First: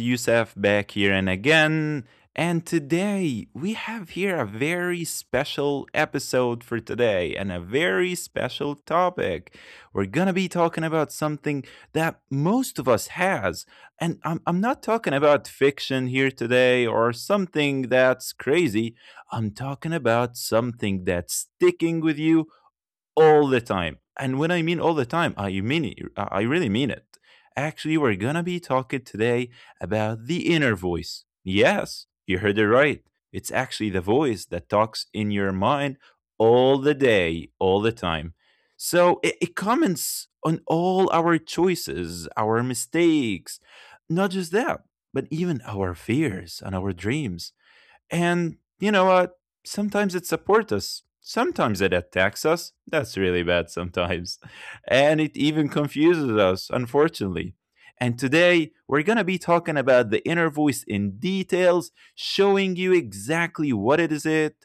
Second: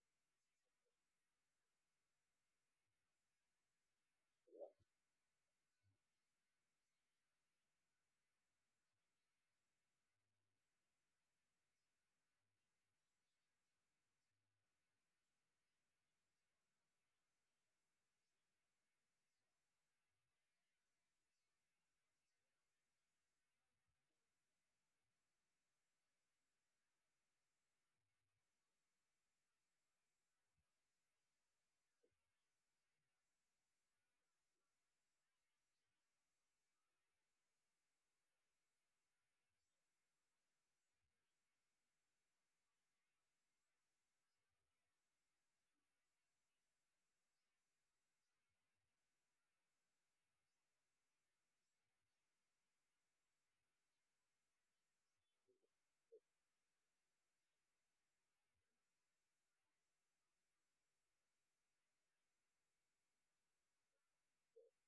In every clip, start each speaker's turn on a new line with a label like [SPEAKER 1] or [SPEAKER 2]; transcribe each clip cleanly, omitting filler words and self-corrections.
[SPEAKER 1] Youssef back here and again. And today we have here a very special episode for today and a very special topic. We're going to be talking about something that most of us has. And I'm not talking about fiction here today or something that's crazy. I'm talking about something that's sticking with you all the time. And when I mean all the time, I mean it, I really mean it. Actually, we're gonna be talking today about the inner voice. Yes, you heard it right. It's actually the voice that talks in your mind all the day, all the time. So it comments on all our choices, our mistakes, not just that, but even our fears and our dreams. And you know what? Sometimes it supports us. Sometimes it attacks us. That's really bad sometimes. And it even confuses us, unfortunately. And today we're going to be talking about the inner voice in details, showing you exactly what it is it,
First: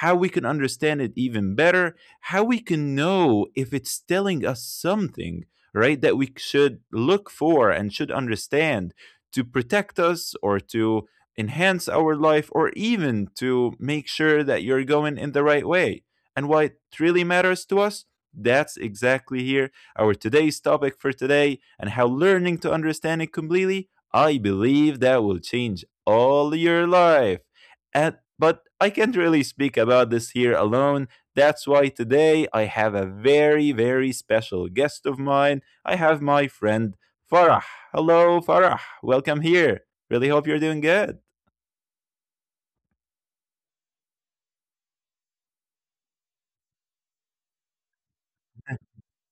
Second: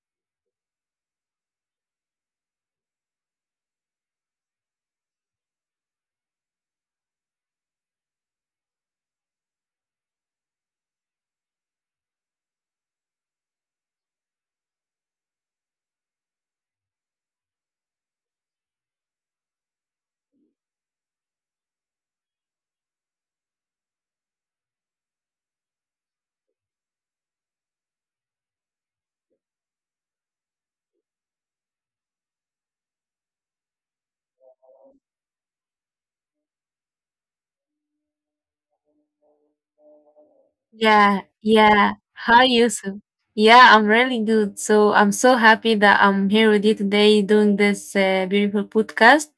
[SPEAKER 1] how we can understand it even better, how we can know if it's telling us something, right, that we should look for and should understand to protect us or to enhance our life or even to make sure that you're going in the right way. And what really matters to us, that's exactly here our today's topic for today and how learning to understand it completely, I believe that will change all your life. And but I can't really speak about this here alone. That's why today I have a very, very special guest of mine. I have my friend Farah. Hello, Farah. Welcome here. Really hope you're doing
[SPEAKER 2] Yeah,
[SPEAKER 1] good.
[SPEAKER 2] yeah. Hi, Yusuf. Yeah, I'm really good. So I'm so happy that I'm here with you today doing this beautiful podcast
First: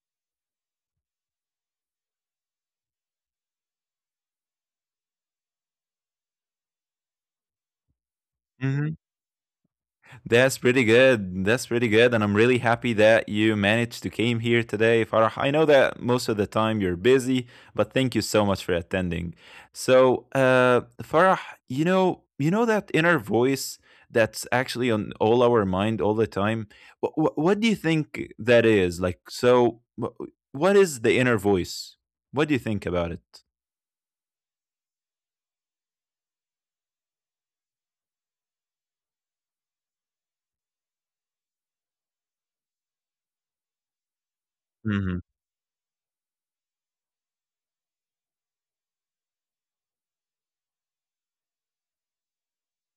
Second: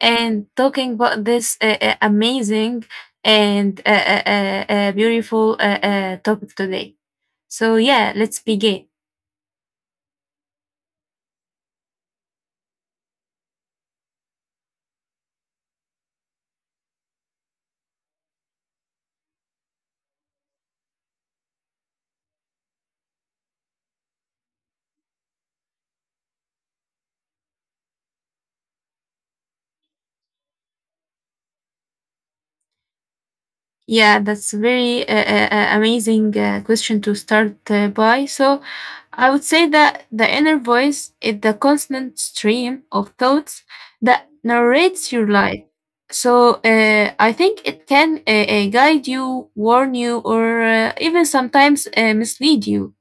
[SPEAKER 2] and talking about this amazing and beautiful topic today. So yeah, let's begin.
[SPEAKER 1] Mhm. That's pretty good. That's pretty good, and I'm really happy that you managed to came here today, Farah. I know that most of the time you're busy, but thank you so much for attending. So, Farah, you know that inner voice that's actually on all our mind all the time. What do you think that is? Like, so, what is the inner voice? What do you think about it?
[SPEAKER 2] Yeah, that's very amazing question to start by. So, I would say that the inner voice is the constant stream of thoughts that narrates
[SPEAKER 1] Hmm.
[SPEAKER 2] your life. So, I think it can guide you, warn you, or even sometimes mislead you.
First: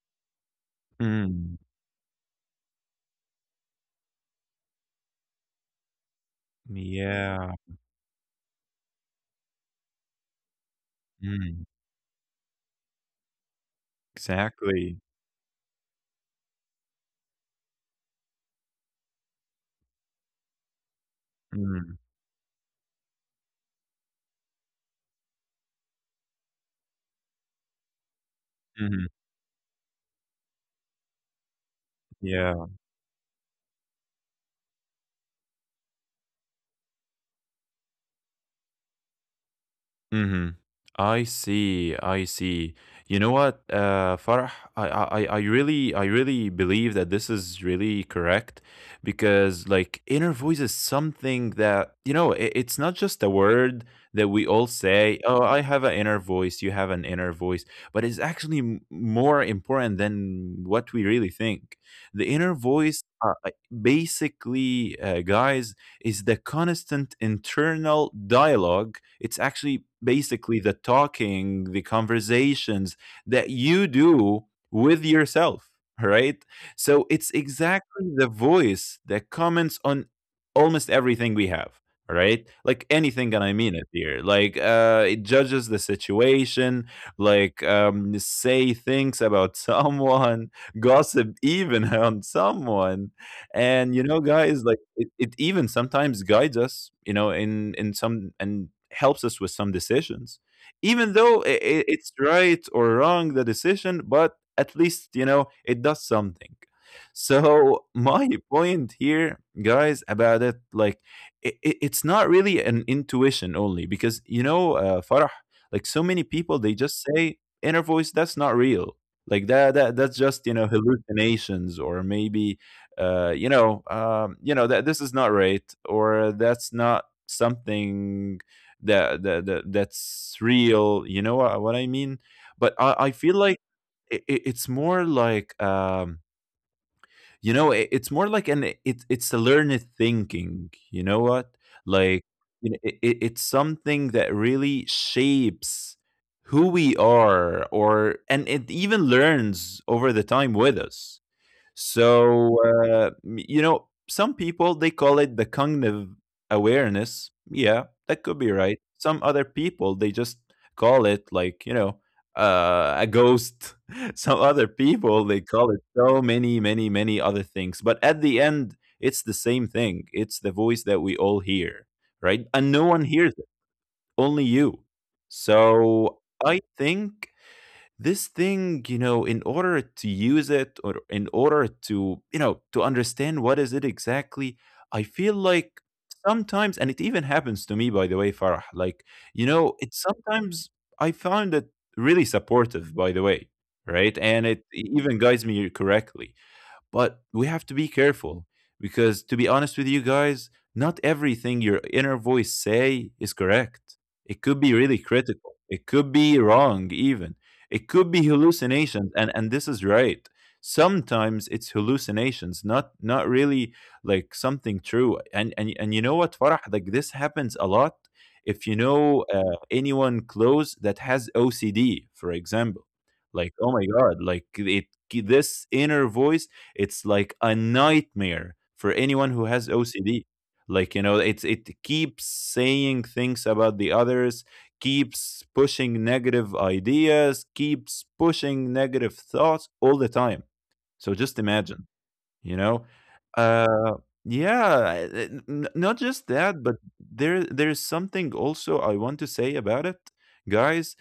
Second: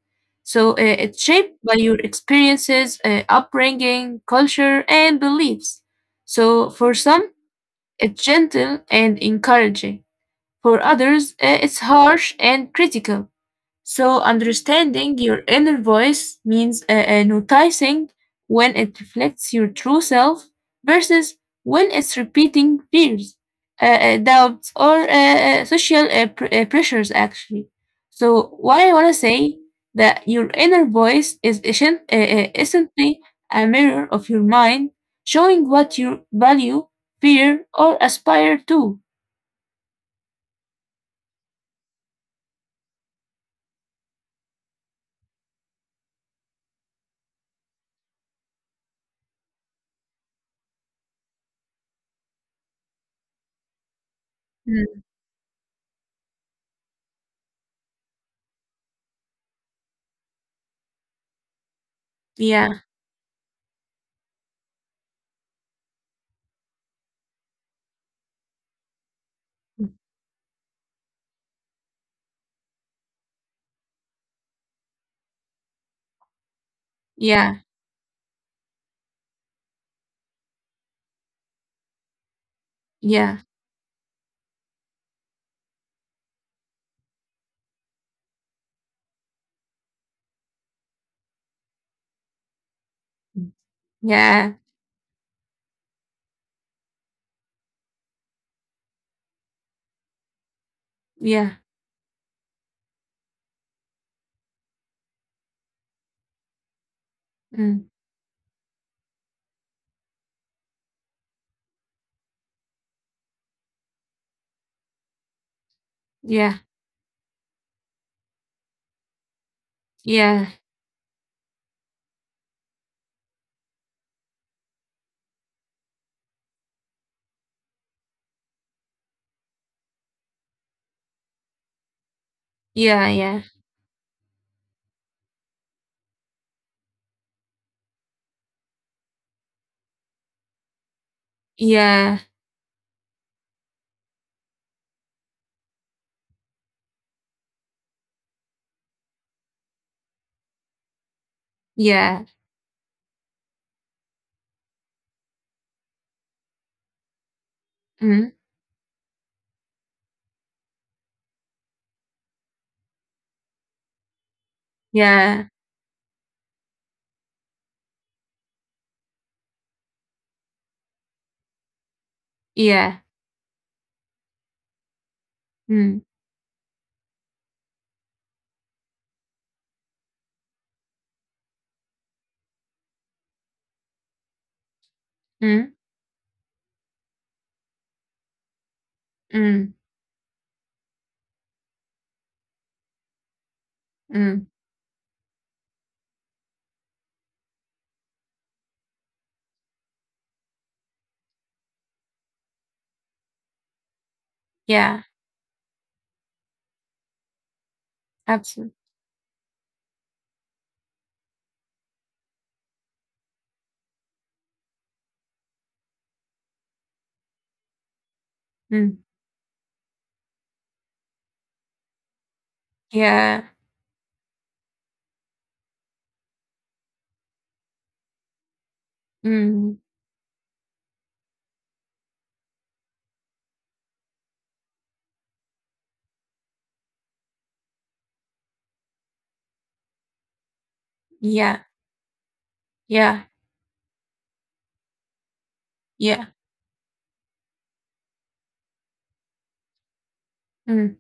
[SPEAKER 2] So, it's
[SPEAKER 1] Mm.
[SPEAKER 2] shaped by your experiences, upbringing, culture, and beliefs. So, for some,
[SPEAKER 1] Yeah.
[SPEAKER 2] it's gentle and encouraging for others,
[SPEAKER 1] Mm.
[SPEAKER 2] it's harsh and critical. So,
[SPEAKER 1] Exactly.
[SPEAKER 2] understanding your inner voice means noticing when it reflects your true self versus when
[SPEAKER 1] Mm.
[SPEAKER 2] it's repeating fears, doubts, or social pressures, actually. So, what I want
[SPEAKER 1] Hmm.
[SPEAKER 2] to say that your inner voice is
[SPEAKER 1] Yeah.
[SPEAKER 2] essentially a mirror of your mind, showing what you value, fear, or aspire to.
[SPEAKER 1] Mhm. I see. I see. You know what, Farah? I really, I really believe that this is really correct because, like, inner voice is something that you know. It's not just a word that we all
[SPEAKER 2] Mm.
[SPEAKER 1] say. Oh, I have an inner voice. You have an inner voice, but it's actually more important than what we really think. The inner
[SPEAKER 2] Yeah.
[SPEAKER 1] voice, basically, guys, is the constant internal dialogue. It's actually basically the talking, the conversations that you do with yourself, right? So it's
[SPEAKER 2] Yeah,
[SPEAKER 1] exactly the voice that comments on almost everything we have. Right, like anything,
[SPEAKER 2] yeah,
[SPEAKER 1] and I mean it here. Like, it judges the situation, like, say things about someone, gossip even on someone,
[SPEAKER 2] mm,
[SPEAKER 1] and you know
[SPEAKER 2] yeah,
[SPEAKER 1] guys, like it even sometimes guides us, you know, in some and helps us with some decisions, even though
[SPEAKER 2] yeah,
[SPEAKER 1] it's right or wrong the decision, but at least you know it does something. So
[SPEAKER 2] mm,
[SPEAKER 1] my point here guys about it, like it's not really an intuition only, because you know, Farah, like so many
[SPEAKER 2] yeah,
[SPEAKER 1] people they just say inner voice that's not real, like that that's
[SPEAKER 2] yeah,
[SPEAKER 1] just, you know, hallucinations, or maybe you know that this is not right, or that's not something that that that's real. You know what I mean? But I,
[SPEAKER 2] yeah,
[SPEAKER 1] I
[SPEAKER 2] yeah,
[SPEAKER 1] feel like it's more like you know, it's more like an it's a learned thinking. You know what?
[SPEAKER 2] yeah,
[SPEAKER 1] Like, you know, it's something that really shapes who we are, or and it even learns over the time with us.
[SPEAKER 2] yeah,
[SPEAKER 1] So, you know, some people they call it the cognitive awareness. Yeah, that
[SPEAKER 2] mm,
[SPEAKER 1] could be right. Some other people they just call it like, you know, a ghost. Some other people they
[SPEAKER 2] yeah,
[SPEAKER 1] call it so many, many, many other things. But at the end, it's the same thing. It's the voice that we all hear, right? And no
[SPEAKER 2] yeah,
[SPEAKER 1] one hears it, only you.
[SPEAKER 2] mm,
[SPEAKER 1] So I think this thing, you know, in order to use it or in order to, you know, to understand what is it exactly, I feel
[SPEAKER 2] mm,
[SPEAKER 1] like sometimes, and it even happens to me by the way, Farah, like you
[SPEAKER 2] mm,
[SPEAKER 1] know it sometimes I found it really supportive, by the way, right,
[SPEAKER 2] mm,
[SPEAKER 1] and it even guides me correctly. But we have to be careful, because, to be honest with you guys, not everything your inner voice say is correct. It could be really
[SPEAKER 2] yeah,
[SPEAKER 1] critical. It could be wrong, even. It could be
[SPEAKER 2] absolutely,
[SPEAKER 1] hallucinations, and this is right. Sometimes it's hallucinations, not really like something true. And you know what, Farah? Like this happens a lot. If you
[SPEAKER 2] mm,
[SPEAKER 1] know anyone close that has OCD, for example,
[SPEAKER 2] yeah,
[SPEAKER 1] like oh my god, like it this inner voice, it's like a nightmare for anyone who has
[SPEAKER 2] mm,
[SPEAKER 1] OCD. Like, you know, it's it keeps saying things about the others, keeps pushing negative ideas, keeps pushing negative thoughts all the time. So just
[SPEAKER 2] yeah,
[SPEAKER 1] imagine, you know?
[SPEAKER 2] yeah,
[SPEAKER 1] Uh yeah, not just
[SPEAKER 2] yeah,
[SPEAKER 1] that, but there's something also I want to say about it, guys,
[SPEAKER 2] mm,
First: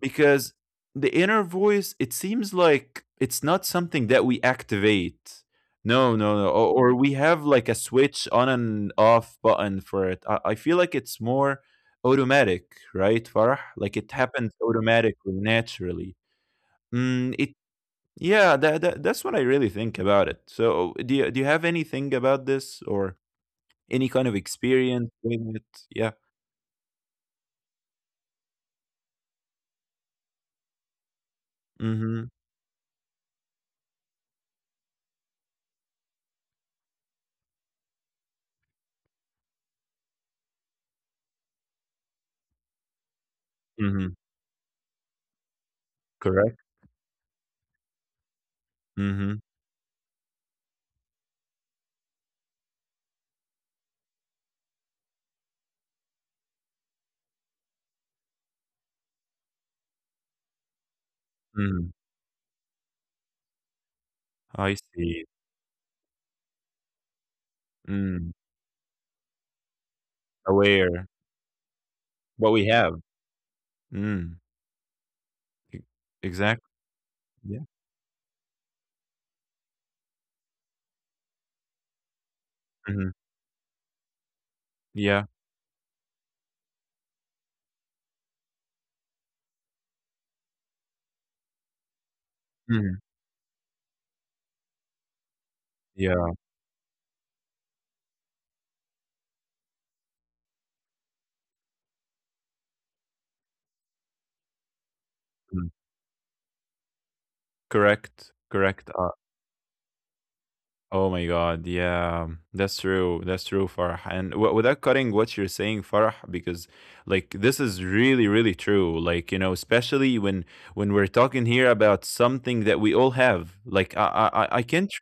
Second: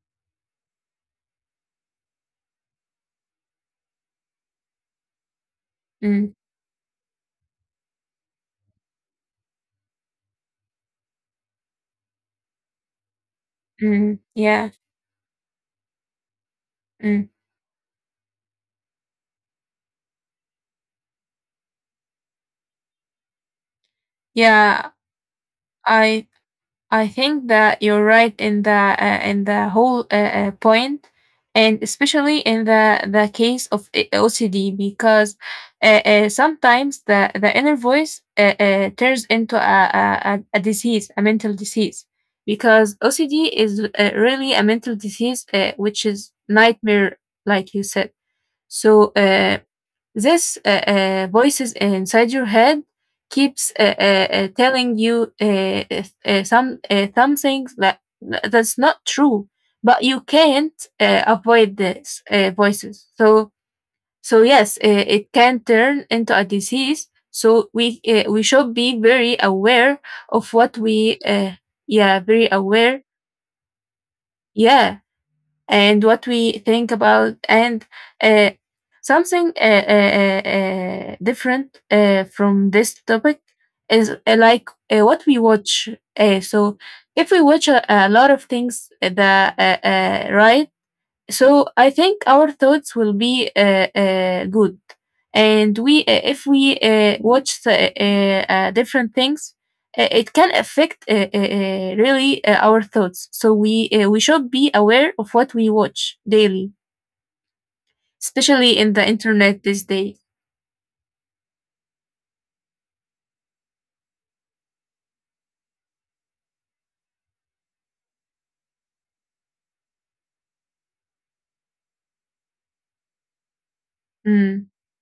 [SPEAKER 1] because the inner voice, it seems like it's not something that we activate. No
[SPEAKER 2] mm,
[SPEAKER 1] no no, or we have like a switch on and off button for it. I feel like it's more automatic, right, Farah? Like
[SPEAKER 2] mm,
[SPEAKER 1] it happens
[SPEAKER 2] yeah,
[SPEAKER 1] automatically, naturally.
[SPEAKER 2] mm,
[SPEAKER 1] Mm, it Yeah, that that's what I really think about it. So do you have anything about this or any kind of
[SPEAKER 2] yeah.
[SPEAKER 1] experience with it? Yeah.
[SPEAKER 2] I I think that you're right in the whole point, and
[SPEAKER 1] Mm-hmm.
[SPEAKER 2] especially in the case of OCD, because sometimes the inner voice turns into a disease, a mental disease, because OCD is
[SPEAKER 1] Mm-hmm.
[SPEAKER 2] really a mental disease, which is
[SPEAKER 1] Correct.
[SPEAKER 2] nightmare, like you said. So
[SPEAKER 1] Mm-hmm.
[SPEAKER 2] this voices inside your head keeps telling you some things that that's not true but you can't avoid
[SPEAKER 1] Mm-hmm.
[SPEAKER 2] these voices so so yes,
[SPEAKER 1] I see.
[SPEAKER 2] it can turn into a disease. So
[SPEAKER 1] Mm.
[SPEAKER 2] we should be very aware of what
[SPEAKER 1] Aware.
[SPEAKER 2] we yeah, very
[SPEAKER 1] What we
[SPEAKER 2] aware,
[SPEAKER 1] have. Mm.
[SPEAKER 2] yeah,
[SPEAKER 1] E
[SPEAKER 2] and what we
[SPEAKER 1] Exactly.
[SPEAKER 2] think about.
[SPEAKER 1] Yeah.
[SPEAKER 2] And uh, something different from this
[SPEAKER 1] Mhm.
[SPEAKER 2] topic is like
[SPEAKER 1] Yeah.
[SPEAKER 2] what we watch, so if we watch a lot of things the right, so I think our
[SPEAKER 1] Mhm.
[SPEAKER 2] thoughts will be good. And we
[SPEAKER 1] Yeah.
[SPEAKER 2] if we watch the different things, it can affect really our thoughts. So we should be aware of what we
[SPEAKER 1] Mm.
[SPEAKER 2] watch daily,
[SPEAKER 1] Correct.
[SPEAKER 2] especially
[SPEAKER 1] Correct.
[SPEAKER 2] in the internet these days.
[SPEAKER 1] Oh my god. Yeah. That's true. That's true, Farah. And w without cutting what you're saying, Farah, because like this is really, really true. Like, you know, especially when we're talking here about something that we all have. Like I
[SPEAKER 2] Mm.
[SPEAKER 1] can't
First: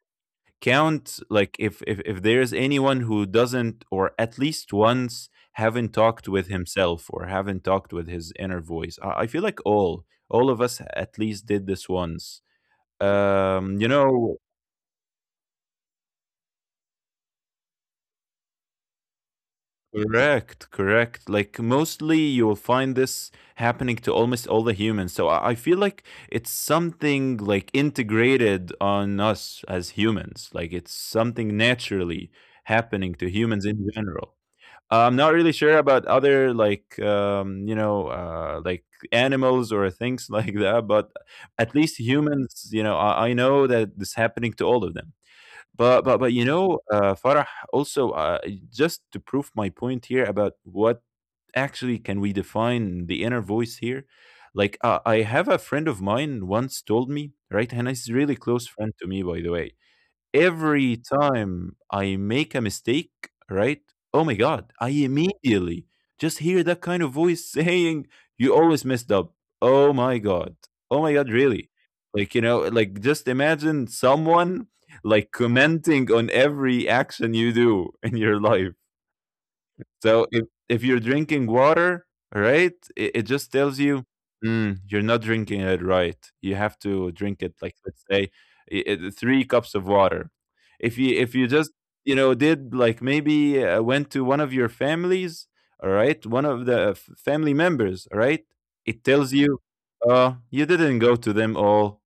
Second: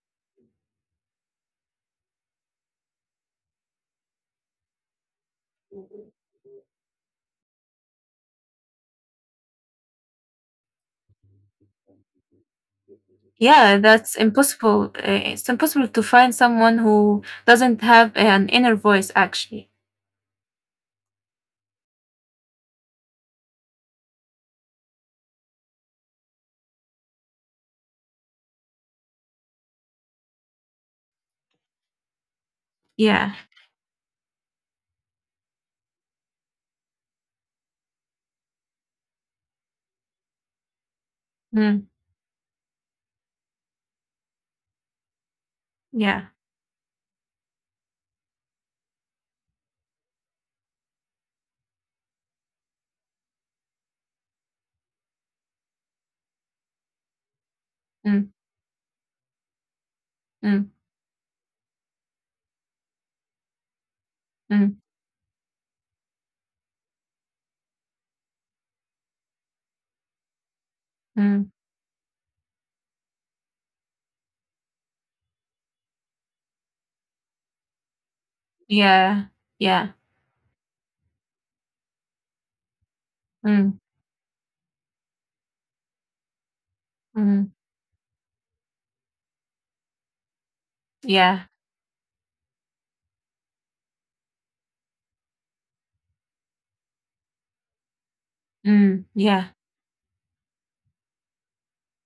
[SPEAKER 1] count, like if if there's anyone who doesn't or at least once haven't talked with himself or haven't talked with his inner voice, I feel like all of us at least did this once,
[SPEAKER 2] Yeah,
[SPEAKER 1] you
[SPEAKER 2] that's
[SPEAKER 1] know.
[SPEAKER 2] impossible. It's impossible to find someone who doesn't have an inner voice, actually.
[SPEAKER 1] Correct, correct. Like mostly you'll find this happening to almost all the humans, so I feel like it's something like integrated on us as humans, like it's something naturally happening to
[SPEAKER 2] Yeah.
[SPEAKER 1] humans in general. I'm not really sure about other, like you know, like animals or things like that, but at
[SPEAKER 2] Mm,
[SPEAKER 1] least humans, you know, I know that this happening to all of them. But
[SPEAKER 2] yeah.
[SPEAKER 1] you know, Farah. Also, just to prove my point here about what actually can we define the inner voice here. Like, I have a friend of mine once told me, right, and he's
[SPEAKER 2] Mm,
[SPEAKER 1] really close friend to me, by the way,
[SPEAKER 2] mm,
[SPEAKER 1] every time I make a mistake, right? Oh my God,
[SPEAKER 2] mm,
[SPEAKER 1] I immediately just hear that kind of voice saying, You always messed up. Oh my God. Oh my God,
[SPEAKER 2] mm.
[SPEAKER 1] really? Like, you know, like just imagine someone like commenting on every action you do in your life.
[SPEAKER 2] Yeah. Yeah.
[SPEAKER 1] So if you're drinking water, right, it just
[SPEAKER 2] Mm,
[SPEAKER 1] tells you, mm, you're not drinking it right. You have to drink
[SPEAKER 2] mm,
[SPEAKER 1] it like, let's say, three cups of water. If you,
[SPEAKER 2] yeah.
[SPEAKER 1] just, you know, did like maybe went to one of your families, all right, one of the family members, all right, it
[SPEAKER 2] Mm,
[SPEAKER 1] tells
[SPEAKER 2] yeah.
[SPEAKER 1] you, you didn't go to them all.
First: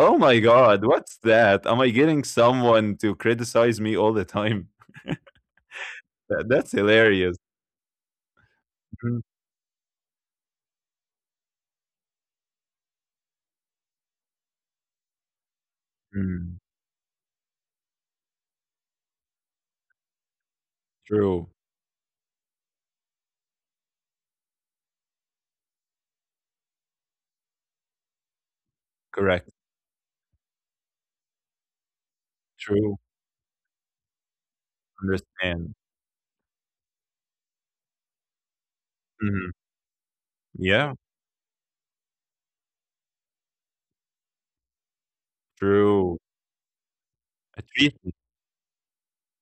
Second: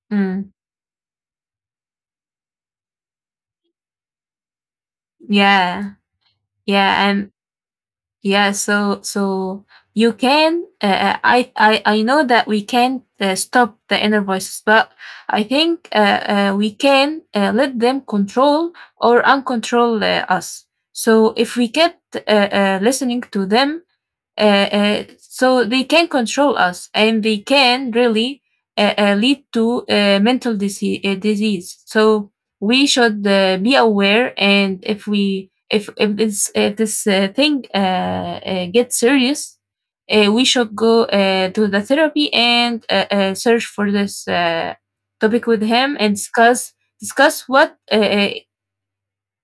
[SPEAKER 1] Oh my
[SPEAKER 2] Mm,
[SPEAKER 1] God, what's that? Am I getting someone to criticize me all the time?
[SPEAKER 2] yeah.
[SPEAKER 1] That's
[SPEAKER 2] Yeah. And
[SPEAKER 1] hilarious.
[SPEAKER 2] yeah, so so you can. I know that we can't stop the inner voices, but I think
[SPEAKER 1] Mhm.
[SPEAKER 2] we can let them control or uncontrol us. So
[SPEAKER 1] True.
[SPEAKER 2] if we kept listening to them, so they can control us and they can really lead
[SPEAKER 1] Correct.
[SPEAKER 2] to mental disease, disease. So we
[SPEAKER 1] True.
[SPEAKER 2] should be aware. And if we
[SPEAKER 1] Understand.
[SPEAKER 2] if this thing gets
[SPEAKER 1] Mhm.
[SPEAKER 2] serious, we should
[SPEAKER 1] Yeah.
[SPEAKER 2] go to the therapy and search for this topic with him and
[SPEAKER 1] True.
[SPEAKER 2] discuss
[SPEAKER 1] At
[SPEAKER 2] what uh,
[SPEAKER 1] least.
[SPEAKER 2] uh,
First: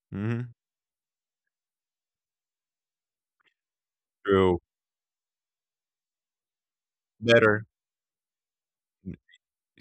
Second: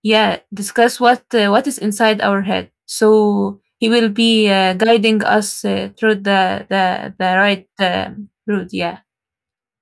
[SPEAKER 2] yeah,
[SPEAKER 1] Mhm.
[SPEAKER 2] discuss what is inside our head. So he will be
[SPEAKER 1] True.
[SPEAKER 2] guiding us through the
[SPEAKER 1] Better.
[SPEAKER 2] right route. Yeah.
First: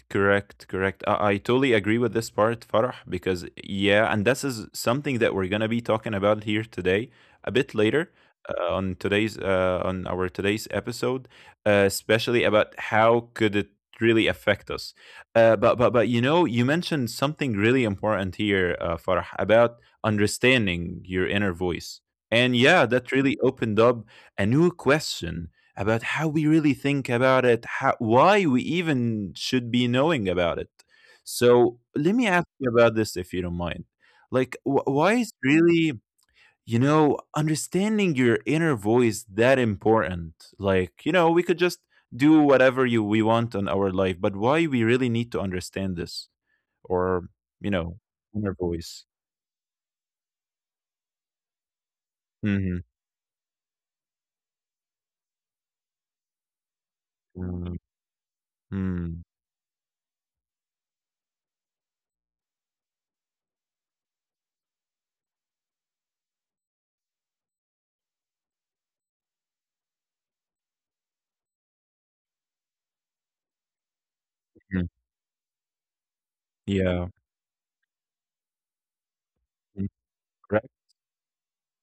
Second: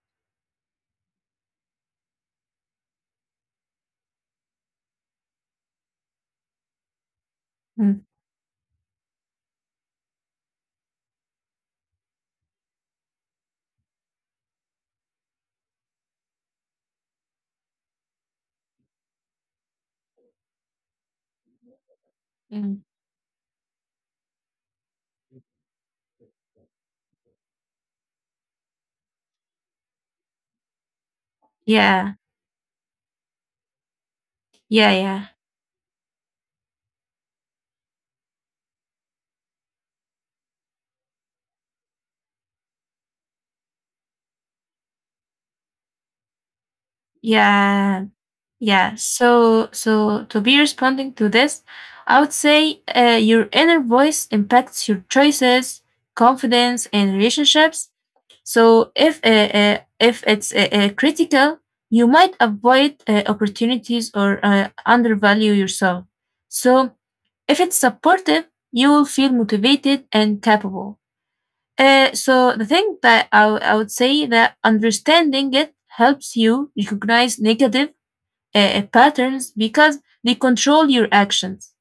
[SPEAKER 1] Correct, correct. I totally agree with this part, Farah, because yeah, and this is something that we're gonna be talking about here today, a bit
[SPEAKER 2] Mm,
[SPEAKER 1] later on our today's episode, especially about how could it really affect us. But you know, you mentioned something really important here, Farah, about understanding your inner voice, and
[SPEAKER 2] mm.
[SPEAKER 1] yeah, that really opened up a new question about how we really think about it, how, why we even should be knowing about it. So
[SPEAKER 2] Yeah.
[SPEAKER 1] let me ask you about this, if you don't mind. Like,
[SPEAKER 2] Yeah.
[SPEAKER 1] why
[SPEAKER 2] Yeah.
[SPEAKER 1] is really, you know, understanding your inner voice that important? Like, you know, we could just do whatever you we want on our life, but why we really need to understand this or you know,
[SPEAKER 2] Yeah.
[SPEAKER 1] inner
[SPEAKER 2] Yeah.
[SPEAKER 1] voice.
[SPEAKER 2] So so to be responding to this, I would
[SPEAKER 1] Mm-hmm.
[SPEAKER 2] say your inner voice impacts your choices, confidence, and
[SPEAKER 1] Mm-hmm.
[SPEAKER 2] relationships. So if
[SPEAKER 1] Mm.
[SPEAKER 2] uh, uh, if it's critical, you might avoid opportunities or undervalue yourself. So if it's supportive, you will feel motivated and capable. So the thing that I would say that
[SPEAKER 1] Mm.
[SPEAKER 2] understanding it helps you
[SPEAKER 1] Yeah.
[SPEAKER 2] recognize negative patterns,
[SPEAKER 1] Mm.
[SPEAKER 2] because they
[SPEAKER 1] Correct.
[SPEAKER 2] control your actions,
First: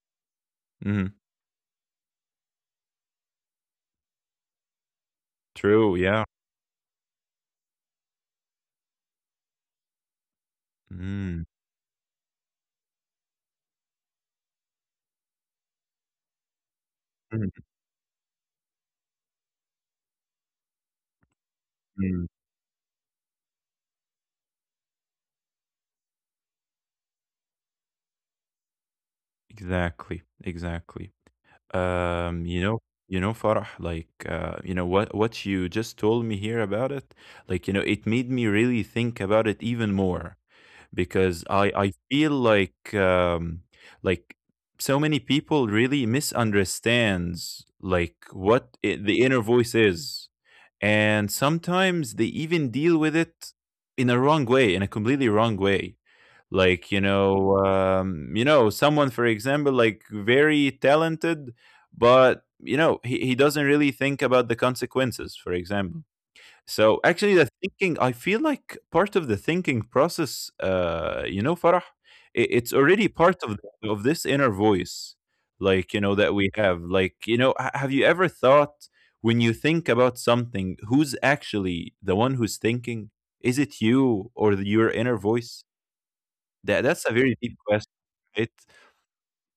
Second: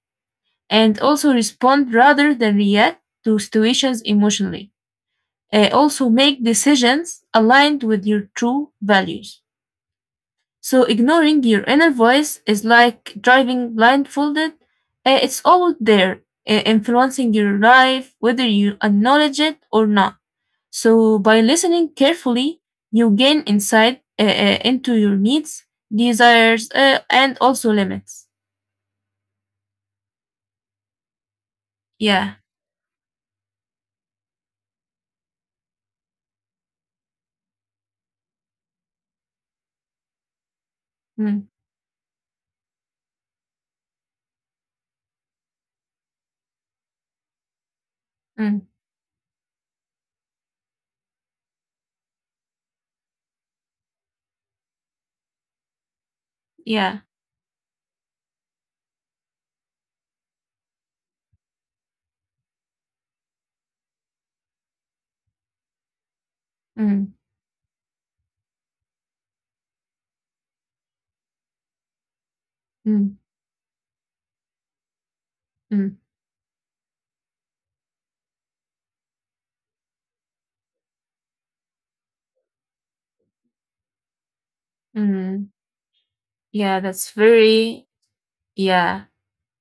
[SPEAKER 2] and
[SPEAKER 1] Mm-hmm.
[SPEAKER 2] also respond rather than react to situations emotionally.
[SPEAKER 1] True.
[SPEAKER 2] Also,
[SPEAKER 1] Yeah.
[SPEAKER 2] make decisions aligned with your true values. So,
[SPEAKER 1] Mm-hmm.
[SPEAKER 2] ignoring your inner voice is like driving blindfolded. It's always there, influencing your life, whether you acknowledge it or not. So, by listening
[SPEAKER 1] Mm-hmm.
[SPEAKER 2] carefully, you gain insight into your needs, desires, and also limits.
[SPEAKER 1] Exactly, exactly.
[SPEAKER 2] Yeah.
[SPEAKER 1] Um, you know, you know, Farah, like, you know what you just told me here about it, like, you know, it made me really think about it even more because
[SPEAKER 2] Mm,
[SPEAKER 1] I feel like so many people really misunderstands, like
[SPEAKER 2] mm,
[SPEAKER 1] what I the inner voice is, and sometimes they even deal with it in a wrong way, in a completely wrong way. Like,
[SPEAKER 2] yeah.
[SPEAKER 1] you know, you know, someone for example, like very talented, but you know, he doesn't really think about the consequences, for example. So
[SPEAKER 2] Mm,
[SPEAKER 1] actually the thinking, I feel like, part of the thinking process, you know, Farah, it's already
[SPEAKER 2] mm,
[SPEAKER 1] part of this inner voice. Like,
[SPEAKER 2] mm,
[SPEAKER 1] you know, that we have, like, you know, have you ever thought, when you think about something, who's actually the one who's thinking? Is it you or your inner
[SPEAKER 2] mm.
[SPEAKER 1] voice?
[SPEAKER 2] Yeah,
[SPEAKER 1] That's
[SPEAKER 2] that's
[SPEAKER 1] a very deep
[SPEAKER 2] very,
[SPEAKER 1] question, right?
[SPEAKER 2] yeah,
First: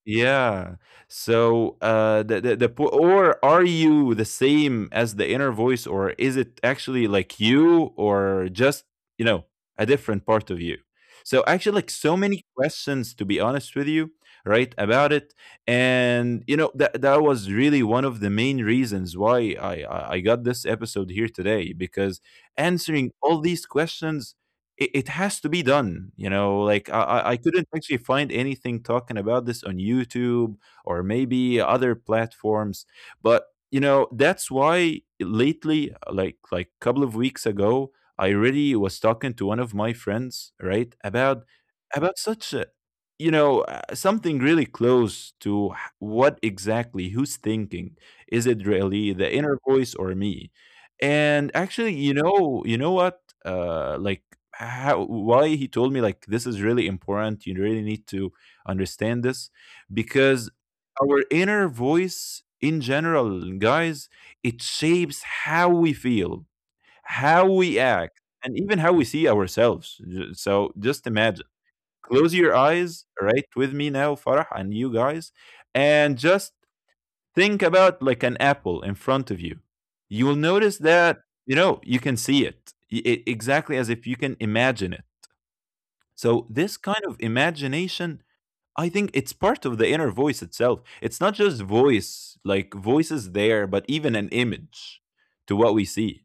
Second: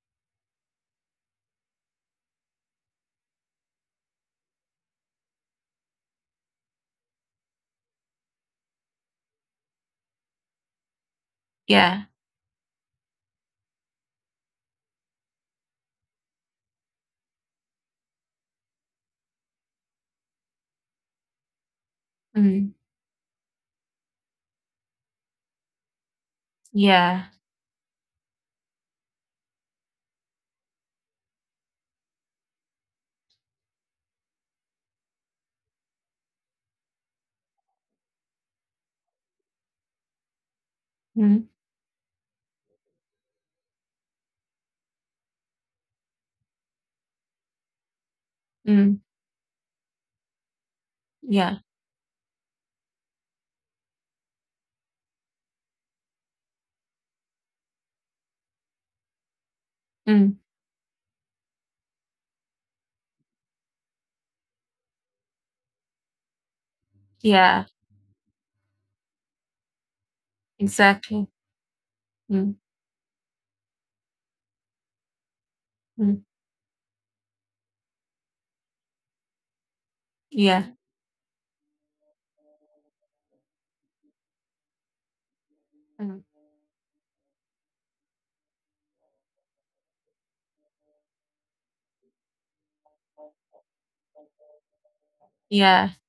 [SPEAKER 1] Yeah. So, the po or are you the same as the inner voice, or is it actually like you, or just, you know, a different part of you? So actually, like
[SPEAKER 2] yeah.
[SPEAKER 1] so many questions, to be honest with you, right, about it. And you know, that was really one of the main reasons why I got this episode here today, because,
[SPEAKER 2] Mm.
[SPEAKER 1] answering all these questions, it has to be done. You know, like, I, I
[SPEAKER 2] Yeah.
[SPEAKER 1] I couldn't actually find anything talking about this on YouTube or maybe other platforms. But you know, that's why lately, like a couple of weeks ago, I really was talking to one of my friends, right, about
[SPEAKER 2] Mm,
[SPEAKER 1] such a, you know, something really close to what exactly, who's thinking, is it
[SPEAKER 2] mm,
[SPEAKER 1] really the inner voice or me? And
[SPEAKER 2] yeah.
[SPEAKER 1] actually, you know, you know what, like, how, why, he told me, like, this is really important, you really need to understand this,
[SPEAKER 2] Mm,
[SPEAKER 1] because our inner voice, in general, guys, it shapes how we feel, how
[SPEAKER 2] yeah.
[SPEAKER 1] we act, and even how we see ourselves. So just
[SPEAKER 2] Exactly.
[SPEAKER 1] imagine, close your
[SPEAKER 2] Mm,
[SPEAKER 1] eyes, right, with me now, Farah, and you guys, and
[SPEAKER 2] mm,
[SPEAKER 1] just think about, like, an apple in front of you. You will notice
[SPEAKER 2] yeah.
[SPEAKER 1] that, you know, you can see it, it exactly as if you can imagine it.
[SPEAKER 2] Mm,
[SPEAKER 1] So this kind of imagination, I think it's part of the inner voice itself. It's not just voice, like, voice is there, but even an image to what we
[SPEAKER 2] yeah.
[SPEAKER 1] see.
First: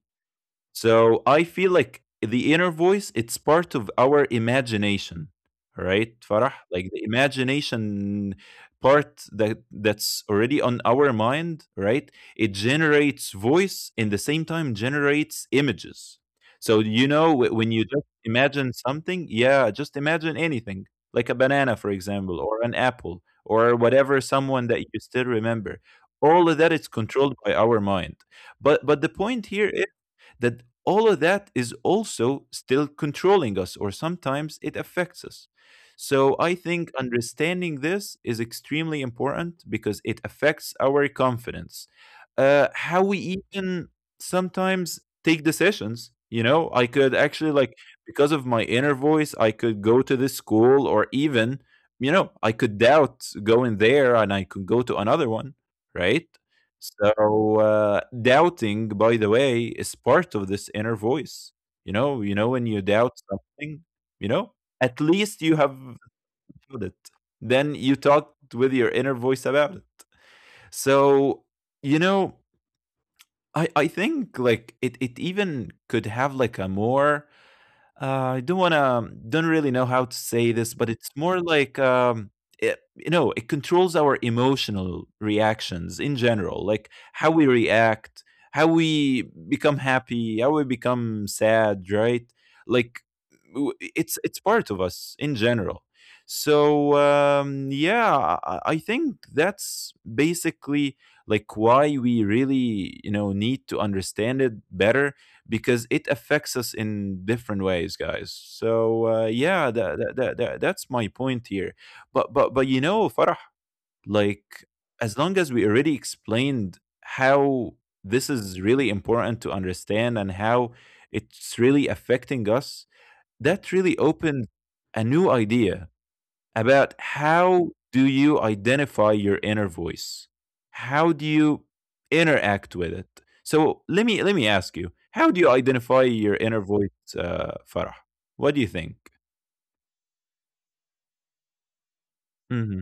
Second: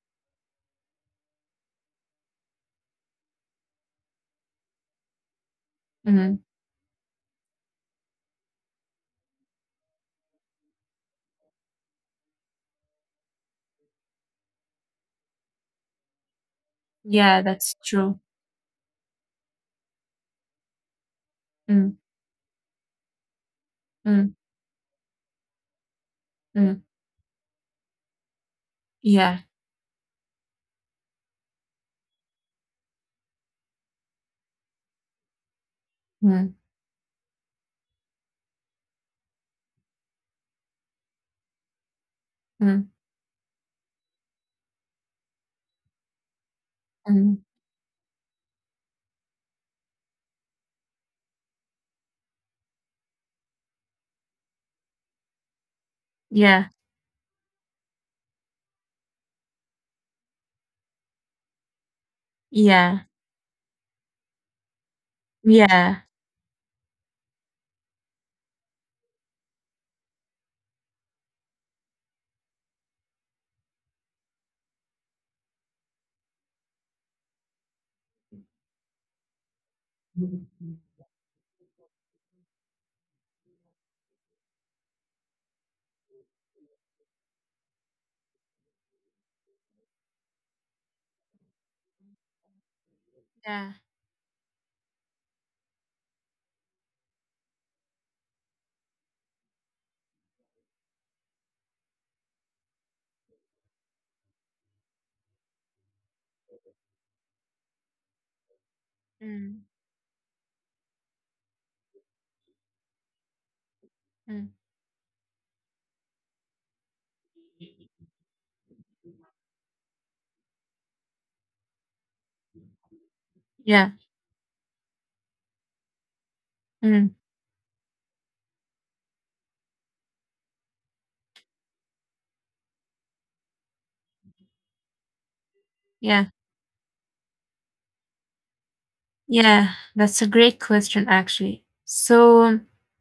[SPEAKER 1] So I feel like the inner voice, it's part of our imagination, right,
[SPEAKER 2] Mm,
[SPEAKER 1] Farah? Like the imagination part that's already on our mind, right? It generates voice, and the same time generates images. So you know,
[SPEAKER 2] yeah.
[SPEAKER 1] when
[SPEAKER 2] That's
[SPEAKER 1] you just
[SPEAKER 2] true.
[SPEAKER 1] imagine something, yeah, just imagine anything, like a banana, for
[SPEAKER 2] Mm,
[SPEAKER 1] example, or an apple, or whatever,
[SPEAKER 2] mm,
[SPEAKER 1] someone that you still remember. All of that
[SPEAKER 2] mm,
[SPEAKER 1] is controlled by our mind, but the
[SPEAKER 2] yeah.
[SPEAKER 1] point here, that all of that is also still controlling us, or sometimes it affects us. So I
[SPEAKER 2] Mm,
[SPEAKER 1] think understanding this is extremely important, because it affects our confidence,
[SPEAKER 2] mm,
[SPEAKER 1] how we even sometimes take decisions. You know, I could
[SPEAKER 2] mm,
[SPEAKER 1] actually, like, because of my inner voice, I could go to this school, or even, you know, I could doubt going there, and I could go to another one, right?
[SPEAKER 2] yeah.
[SPEAKER 1] So, doubting, by the way, is part of this inner voice. You know when you
[SPEAKER 2] Yeah.
[SPEAKER 1] doubt something, you know, at least you have
[SPEAKER 2] Yeah.
[SPEAKER 1] thought it. Then you talked with your inner voice about it. So, you know, I think like it even could have like a more, I don't wanna, don't really know how to say
[SPEAKER 2] Mm.
[SPEAKER 1] this, but it's more like, it, you know, it controls our emotional reactions in general, like how we react, how we become happy, how we become sad, right? Like, w
[SPEAKER 2] Yeah.
[SPEAKER 1] it's part of us in general. So, yeah, I think that's basically, like, why we really, you know, need to understand it better, because it affects us in different ways, guys. So,
[SPEAKER 2] Mm,
[SPEAKER 1] yeah, that's my point here. But you know, Farah,
[SPEAKER 2] mm,
[SPEAKER 1] like, as long as we already explained how this is really important to understand, and how it's really affecting us, that
[SPEAKER 2] yeah.
[SPEAKER 1] really opened a new idea about,
[SPEAKER 2] Mm,
[SPEAKER 1] how do you identify your inner voice? How do you interact with it? So let me ask you, how do you identify
[SPEAKER 2] yeah.
[SPEAKER 1] your inner voice, Farah? What do you think?
[SPEAKER 2] Yeah. That's a great question, actually. So,
[SPEAKER 1] Hmm.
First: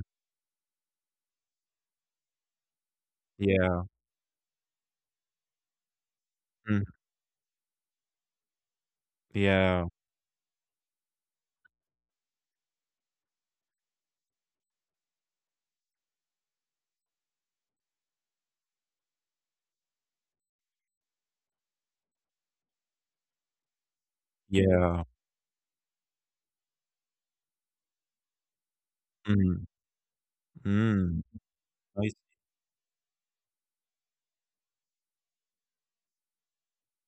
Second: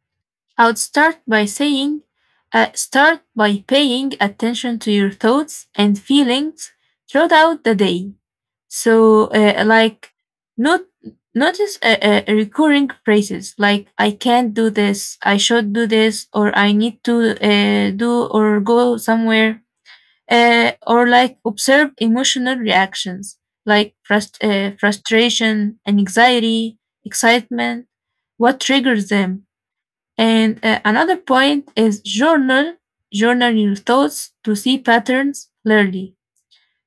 [SPEAKER 2] I would start by saying, start by
[SPEAKER 1] Yeah.
[SPEAKER 2] paying attention to your thoughts and feelings
[SPEAKER 1] Mm.
[SPEAKER 2] throughout the day. So,
[SPEAKER 1] Yeah.
[SPEAKER 2] like, not notice recurring phrases like "I can't do this," "I should do this," or "I need to do or go somewhere," or like observe emotional reactions like
[SPEAKER 1] Yeah.
[SPEAKER 2] frustration, anxiety, excitement. What triggers them?
[SPEAKER 1] Mm.
[SPEAKER 2] And
[SPEAKER 1] Mm.
[SPEAKER 2] another point
[SPEAKER 1] Nice.
[SPEAKER 2] is journal your thoughts to see patterns clearly.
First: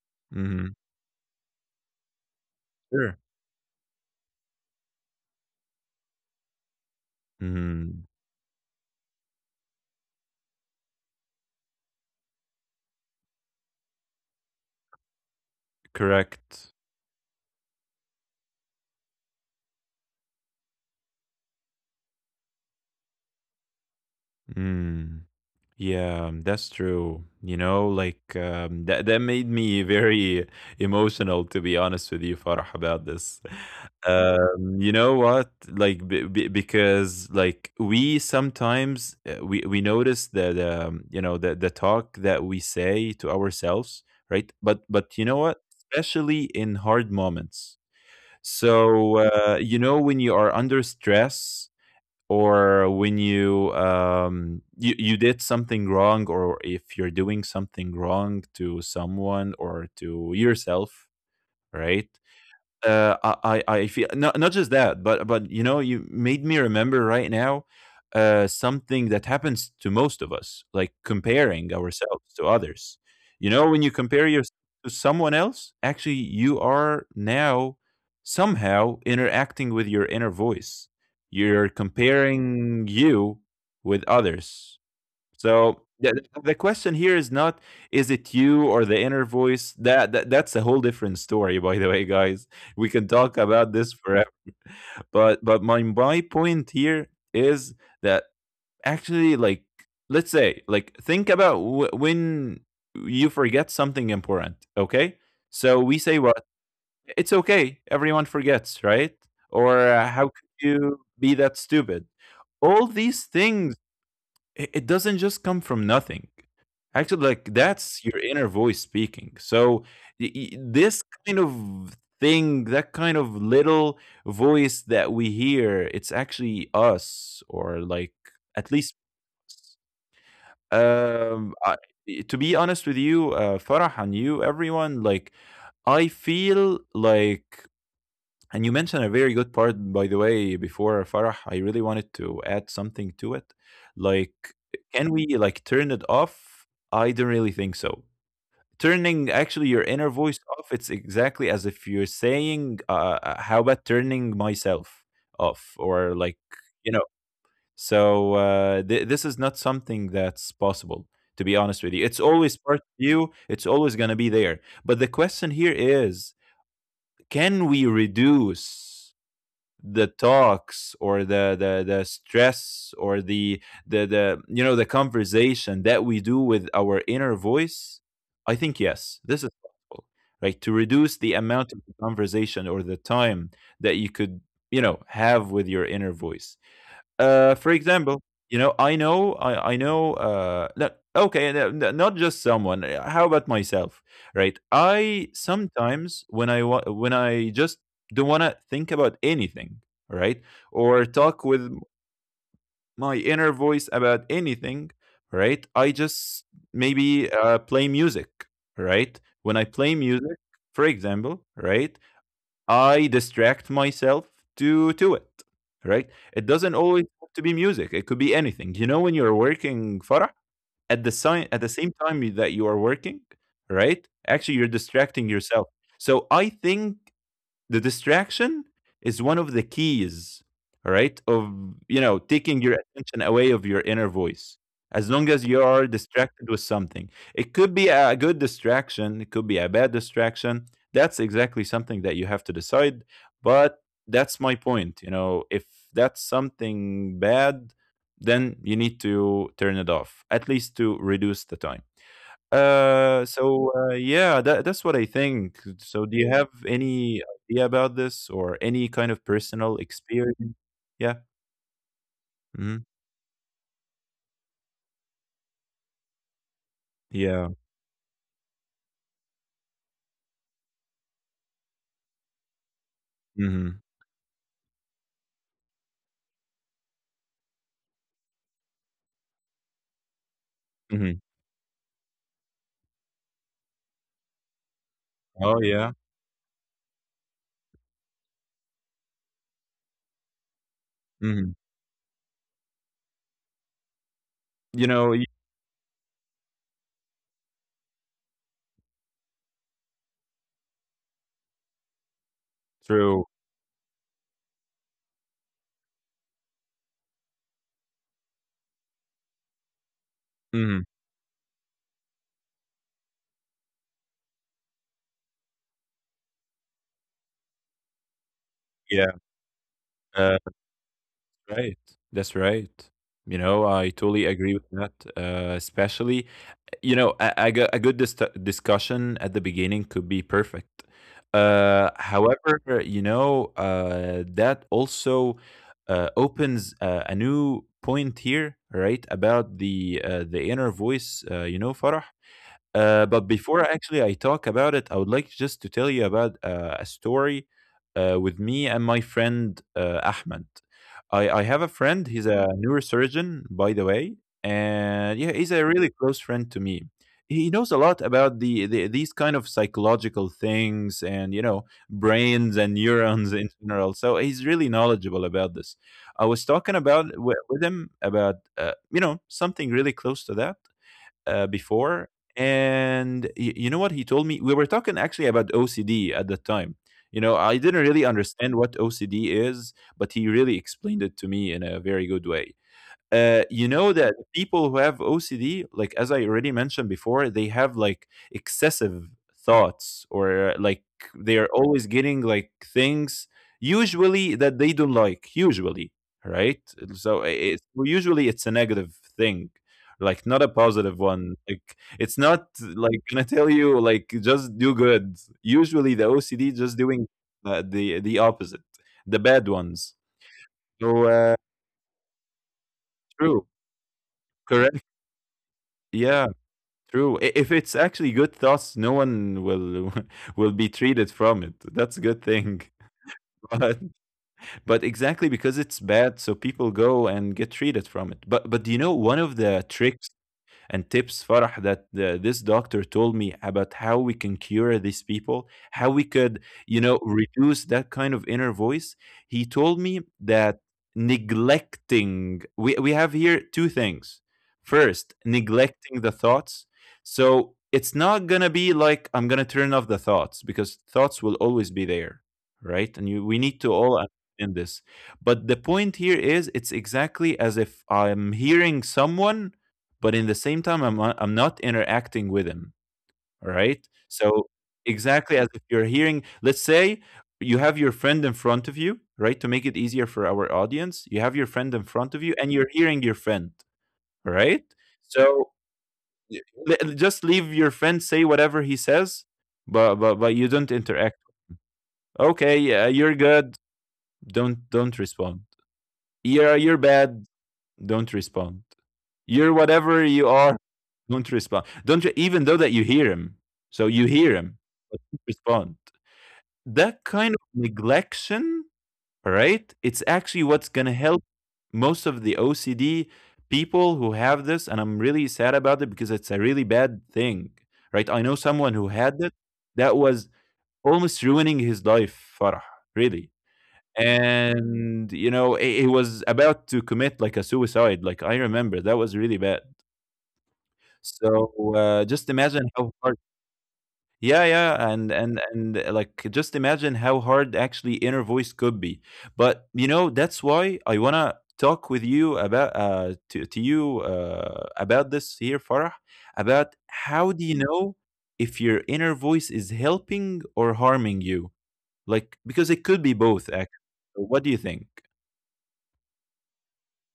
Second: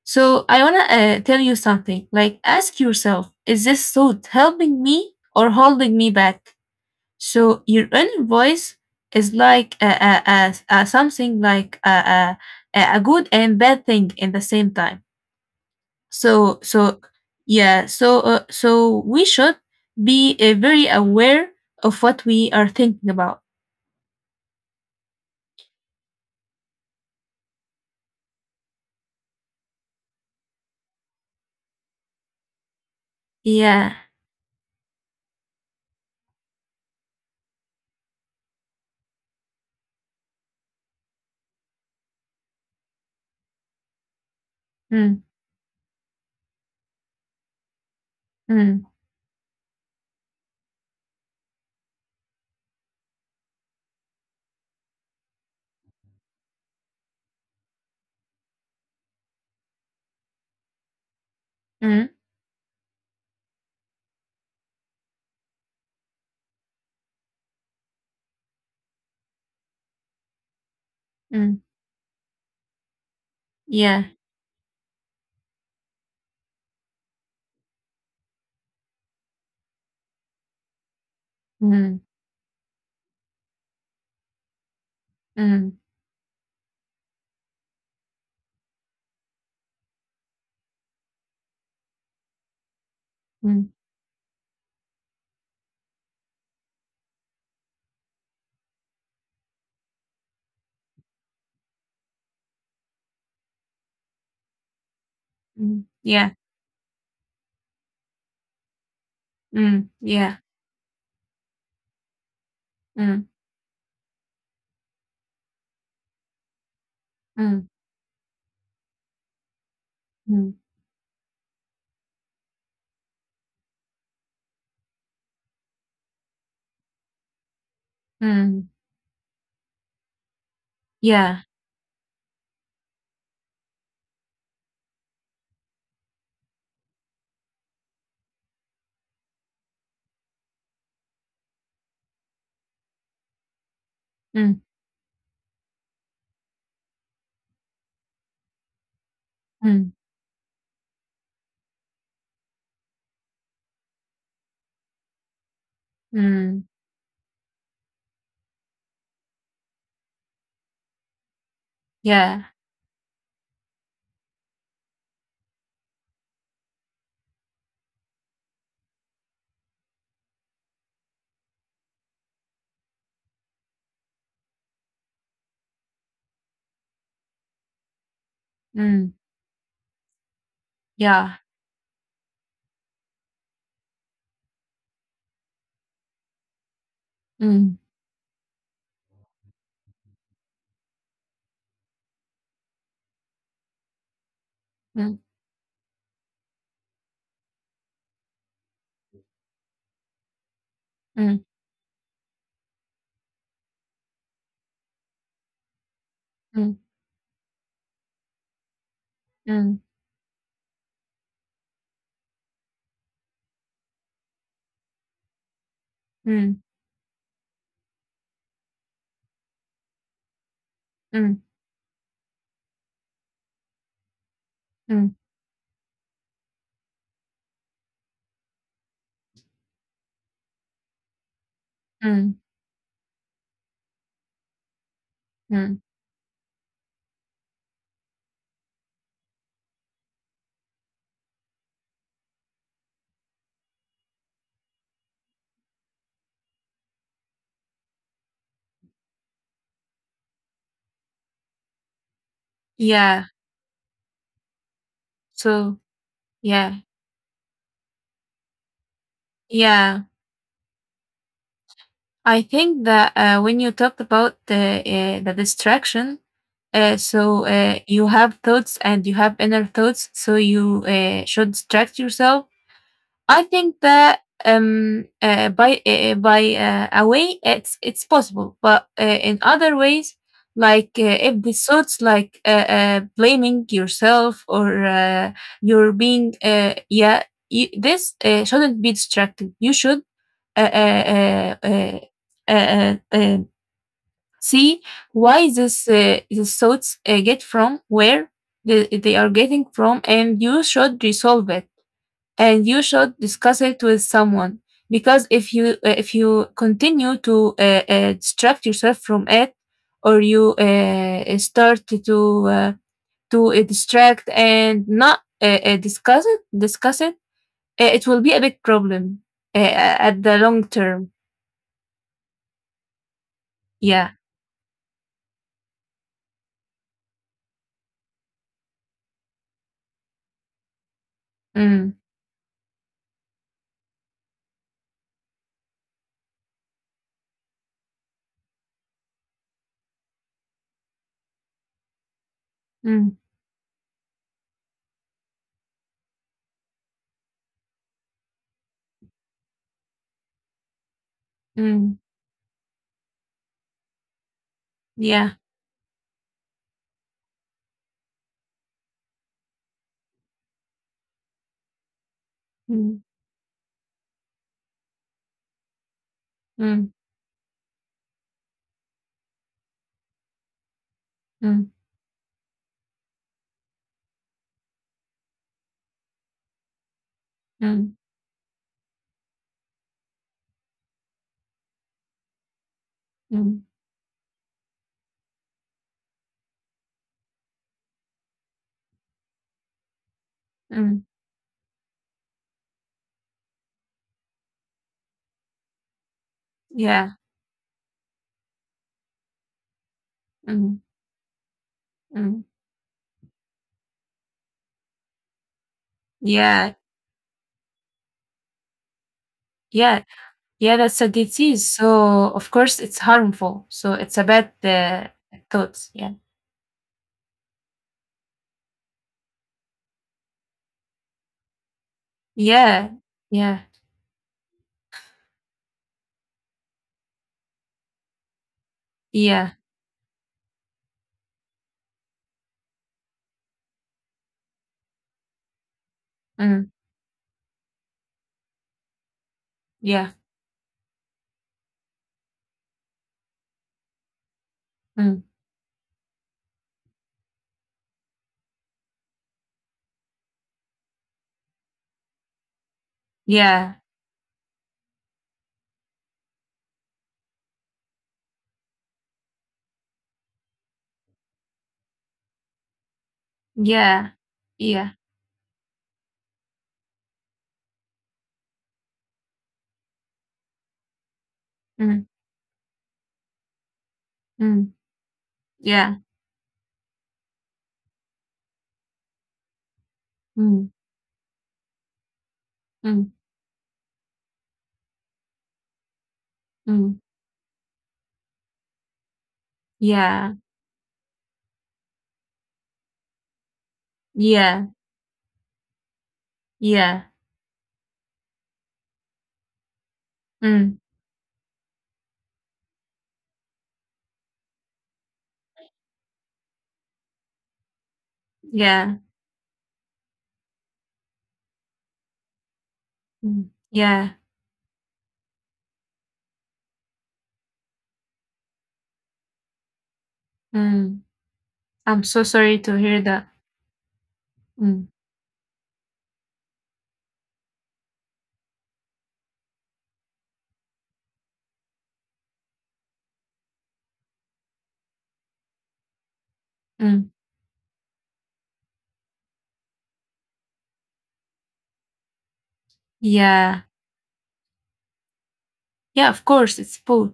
[SPEAKER 2] So I
[SPEAKER 1] Mm.
[SPEAKER 2] wanna tell you something. Like ask
[SPEAKER 1] Sure.
[SPEAKER 2] yourself, is this thought helping me or holding me back? So your
[SPEAKER 1] Mm.
[SPEAKER 2] inner voice is like a something like a a good and bad thing in the same time. So
[SPEAKER 1] Correct.
[SPEAKER 2] so yeah. So so we should be very aware of what we are thinking about.
[SPEAKER 1] Mm. Yeah, that's true. You know, like, that made me very emotional, to be honest with you, Farah, about this.
[SPEAKER 2] Yeah.
[SPEAKER 1] You know what? Like, b b because like, we sometimes, we notice that, you know, the talk that we say to ourselves, right? But
[SPEAKER 2] Hmm.
[SPEAKER 1] you know what? Especially in hard moments.
[SPEAKER 2] Mm,
[SPEAKER 1] So, you know, when you are under stress, or when you, you did something wrong, or if you're doing something wrong to someone or to yourself, right.
[SPEAKER 2] mm,
[SPEAKER 1] I feel, not just that, but you know, you made me remember right now, something that happens to most of us, like
[SPEAKER 2] mm.
[SPEAKER 1] comparing ourselves to others. You know, when you
[SPEAKER 2] Yeah.
[SPEAKER 1] compare yourself to someone else, actually, you are now somehow interacting with your inner voice. You're
[SPEAKER 2] Mm,
[SPEAKER 1] comparing you with others.
[SPEAKER 2] mm,
[SPEAKER 1] So the question here is not, is it you or the inner voice? That's a whole different story, by the way, guys. We can talk
[SPEAKER 2] mm,
[SPEAKER 1] about this forever. But my point here is that actually, like, let's say, like, think about when you forget something important. Okay, so
[SPEAKER 2] mm.
[SPEAKER 1] we say
[SPEAKER 2] Yeah.
[SPEAKER 1] what? It's okay. Everyone forgets, right? Or,
[SPEAKER 2] Mm,
[SPEAKER 1] how
[SPEAKER 2] yeah.
[SPEAKER 1] could you be that stupid? All these
[SPEAKER 2] Mm,
[SPEAKER 1] things, it doesn't just come from nothing. Actually, like,
[SPEAKER 2] mm,
[SPEAKER 1] that's your inner voice speaking. So
[SPEAKER 2] mm,
[SPEAKER 1] this kind of thing, that kind of little voice that we hear, it's actually us, or like,
[SPEAKER 2] mm.
[SPEAKER 1] at least, us.
[SPEAKER 2] Yeah.
[SPEAKER 1] I, to be honest with you, Farah, and you, everyone, like, I feel like, and you mentioned a very good part, by the way, before, Farah. I really wanted to add something to it. Like,
[SPEAKER 2] Mm,
[SPEAKER 1] can we, like, turn it off? I don't really think so. Turning actually your
[SPEAKER 2] mm,
[SPEAKER 1] inner voice off, it's exactly as if you're saying, how about turning myself off? Or like,
[SPEAKER 2] mm.
[SPEAKER 1] you know, so, this is not something that's possible, to be honest with you. It's
[SPEAKER 2] Yeah.
[SPEAKER 1] always part of you, it's always going to be there. But the question here is, can we reduce the talks, or the stress, or the, you know, the conversation that we do with our inner voice? I think
[SPEAKER 2] Mm,
[SPEAKER 1] yes, this is possible, right, to reduce the
[SPEAKER 2] yeah.
[SPEAKER 1] amount of the conversation or the time that you could, you know, have with your inner voice. For
[SPEAKER 2] Mm,
[SPEAKER 1] example, you know, I know, I know, no, okay, no, no, not just someone. How about myself, right?
[SPEAKER 2] mm,
[SPEAKER 1] I sometimes, when I when I just don't want to think about anything, right, or
[SPEAKER 2] mm,
[SPEAKER 1] talk with my inner voice about anything, right? I just
[SPEAKER 2] mm,
[SPEAKER 1] maybe, play music, right? When I
[SPEAKER 2] mm,
[SPEAKER 1] play music, for example, right, I distract myself to it, right? It
[SPEAKER 2] mm,
[SPEAKER 1] doesn't always have to be music. It could be anything. You know, when you're working, Farah, at the
[SPEAKER 2] mm,
[SPEAKER 1] at the same time that you are working, right? Actually, you're
[SPEAKER 2] mm,
[SPEAKER 1] distracting yourself. So I think the distraction is one of the keys, all right, of, you know,
[SPEAKER 2] mm,
[SPEAKER 1] taking your attention away of your inner voice. As long as you
[SPEAKER 2] mm.
[SPEAKER 1] are distracted with something, it could be a good distraction, it could be a bad distraction. That's exactly something that you have to decide. But that's my point, you know, if that's something bad, then you need to turn it off, at least to reduce the time.
[SPEAKER 2] Yeah.
[SPEAKER 1] So, yeah, that's what I think.
[SPEAKER 2] So,
[SPEAKER 1] So, do you have
[SPEAKER 2] yeah.
[SPEAKER 1] any idea about this, or any kind of personal
[SPEAKER 2] Yeah.
[SPEAKER 1] experience? Yeah.
[SPEAKER 2] I
[SPEAKER 1] Hmm.
[SPEAKER 2] think that when you talked about the distraction, so
[SPEAKER 1] Yeah.
[SPEAKER 2] you have thoughts and you have inner thoughts, so you should distract yourself. I think
[SPEAKER 1] Hmm.
[SPEAKER 2] that by a way it's possible, but in other ways, like
[SPEAKER 1] Hmm.
[SPEAKER 2] if the thoughts like blaming yourself or
[SPEAKER 1] Oh, yeah.
[SPEAKER 2] you're being yeah, you, this shouldn't be distracted. You should uh,
[SPEAKER 1] Hmm.
[SPEAKER 2] uh, uh, uh, uh, uh, see
[SPEAKER 1] You know,
[SPEAKER 2] why this these thoughts get from where they are getting from, and you should resolve it, and you should
[SPEAKER 1] true.
[SPEAKER 2] discuss it with someone. Because if you continue to distract yourself from it, or you
[SPEAKER 1] Hmm.
[SPEAKER 2] start to distract and not discuss it, it will be a big
[SPEAKER 1] Yeah.
[SPEAKER 2] problem uh, at
[SPEAKER 1] Uh,
[SPEAKER 2] the long term.
[SPEAKER 1] right. That's right. You know, I
[SPEAKER 2] Yeah.
[SPEAKER 1] totally agree with that. Especially, you know, a good discussion at the beginning could be perfect.
[SPEAKER 2] Mm.
[SPEAKER 1] However, you know, that also opens a new point here, right? About the, the inner voice, you know, Farah.
[SPEAKER 2] Mm,
[SPEAKER 1] But before actually I talk about it, I would like just to tell you about a story, with me and my friend, Ahmed. I have a
[SPEAKER 2] mm,
[SPEAKER 1] friend. He's a neurosurgeon, by the way, and yeah,
[SPEAKER 2] yeah.
[SPEAKER 1] he's a really close friend to me. He knows a lot about the these kind of psychological things, and you know, brains and
[SPEAKER 2] Mm,
[SPEAKER 1] neurons in general. So he's really knowledgeable about this. I was talking
[SPEAKER 2] mm,
[SPEAKER 1] with him about you know, something really close to that,
[SPEAKER 2] mm,
[SPEAKER 1] before, and you know what he told me? We were talking actually about OCD at that time. You know, I didn't
[SPEAKER 2] mm,
[SPEAKER 1] really understand what OCD is, but he really explained it to me in a very good way.
[SPEAKER 2] mm,
[SPEAKER 1] You know that people who have OCD, like as I already mentioned before, they have like excessive thoughts, or like,
[SPEAKER 2] mm,
[SPEAKER 1] they are always getting like things, usually that they don't like, usually, right?
[SPEAKER 2] yeah.
[SPEAKER 1] So it's, well, usually it's a negative thing, like not a
[SPEAKER 2] Mm,
[SPEAKER 1] positive one. Like it's not
[SPEAKER 2] mm,
[SPEAKER 1] like gonna tell you like just do good. Usually the OCD just
[SPEAKER 2] yeah.
[SPEAKER 1] doing the opposite, the bad ones.
[SPEAKER 2] Yeah. Yeah. That's
[SPEAKER 1] So
[SPEAKER 2] a disease. So of course it's
[SPEAKER 1] true,
[SPEAKER 2] harmful. So it's a bad
[SPEAKER 1] correct.
[SPEAKER 2] thoughts. Yeah.
[SPEAKER 1] Yeah, true. If it's actually good thoughts, no one will will be treated from it. That's a good thing.
[SPEAKER 2] Yeah. Yeah.
[SPEAKER 1] But but exactly because it's bad, so people go and get treated from it. But do you know one of
[SPEAKER 2] Yeah.
[SPEAKER 1] the tricks and tips, Farah, that this doctor told me about, how we can cure these people, how we could,
[SPEAKER 2] Mm,
[SPEAKER 1] you know, reduce that kind of inner voice? He told me
[SPEAKER 2] yeah.
[SPEAKER 1] that neglecting, we have here two things. First,
[SPEAKER 2] Mm,
[SPEAKER 1] neglecting the thoughts. So it's not going to be like I'm going to turn off the thoughts, because thoughts will always be there, right? And we need to
[SPEAKER 2] yeah.
[SPEAKER 1] all understand this. But the point here is it's exactly as if I'm hearing someone, but in the same time I'm not interacting with him, right?
[SPEAKER 2] Yeah.
[SPEAKER 1] So
[SPEAKER 2] Yeah.
[SPEAKER 1] exactly as if you're hearing, let's say, you have your friend in front of you, right? To make it easier for our audience, you have your friend in
[SPEAKER 2] Mm,
[SPEAKER 1] front of you and you're hearing your friend, right?
[SPEAKER 2] mm,
[SPEAKER 1] So
[SPEAKER 2] yeah.
[SPEAKER 1] y- just leave your friend say whatever he says, but but you don't
[SPEAKER 2] Mm,
[SPEAKER 1] interact. Okay, yeah, you're
[SPEAKER 2] mm,
[SPEAKER 1] good. Don't respond. Yeah, you're
[SPEAKER 2] mm,
[SPEAKER 1] bad. Don't respond. You're whatever you
[SPEAKER 2] yeah.
[SPEAKER 1] are. Don't respond. Don't even though that you hear him. So you hear him,
[SPEAKER 2] Yeah.
[SPEAKER 1] but don't respond. That
[SPEAKER 2] Yeah.
[SPEAKER 1] kind of neglection, right? It's actually what's
[SPEAKER 2] Mm,
[SPEAKER 1] gonna help most of the OCD people who have this, and I'm really sad about it because it's a really bad thing, right? I know someone who
[SPEAKER 2] yeah.
[SPEAKER 1] had it that was almost ruining his life, Farah, really.
[SPEAKER 2] Mm, yeah.
[SPEAKER 1] And you know, he was about to commit like a suicide. Like I remember, that was really bad.
[SPEAKER 2] Mm.
[SPEAKER 1] So,
[SPEAKER 2] I'm so
[SPEAKER 1] just
[SPEAKER 2] sorry
[SPEAKER 1] imagine
[SPEAKER 2] to
[SPEAKER 1] how
[SPEAKER 2] hear
[SPEAKER 1] hard.
[SPEAKER 2] that.
[SPEAKER 1] Yeah, yeah,
[SPEAKER 2] Mm,
[SPEAKER 1] and like just imagine how hard actually inner voice could be. But you know, that's why I wanna talk with you about to you about this here, Farah, about
[SPEAKER 2] mm.
[SPEAKER 1] how do you know if your inner voice is helping or harming you? Like because it could be both
[SPEAKER 2] Yeah,
[SPEAKER 1] actually. What do you think?
[SPEAKER 2] yeah, of course, it's both.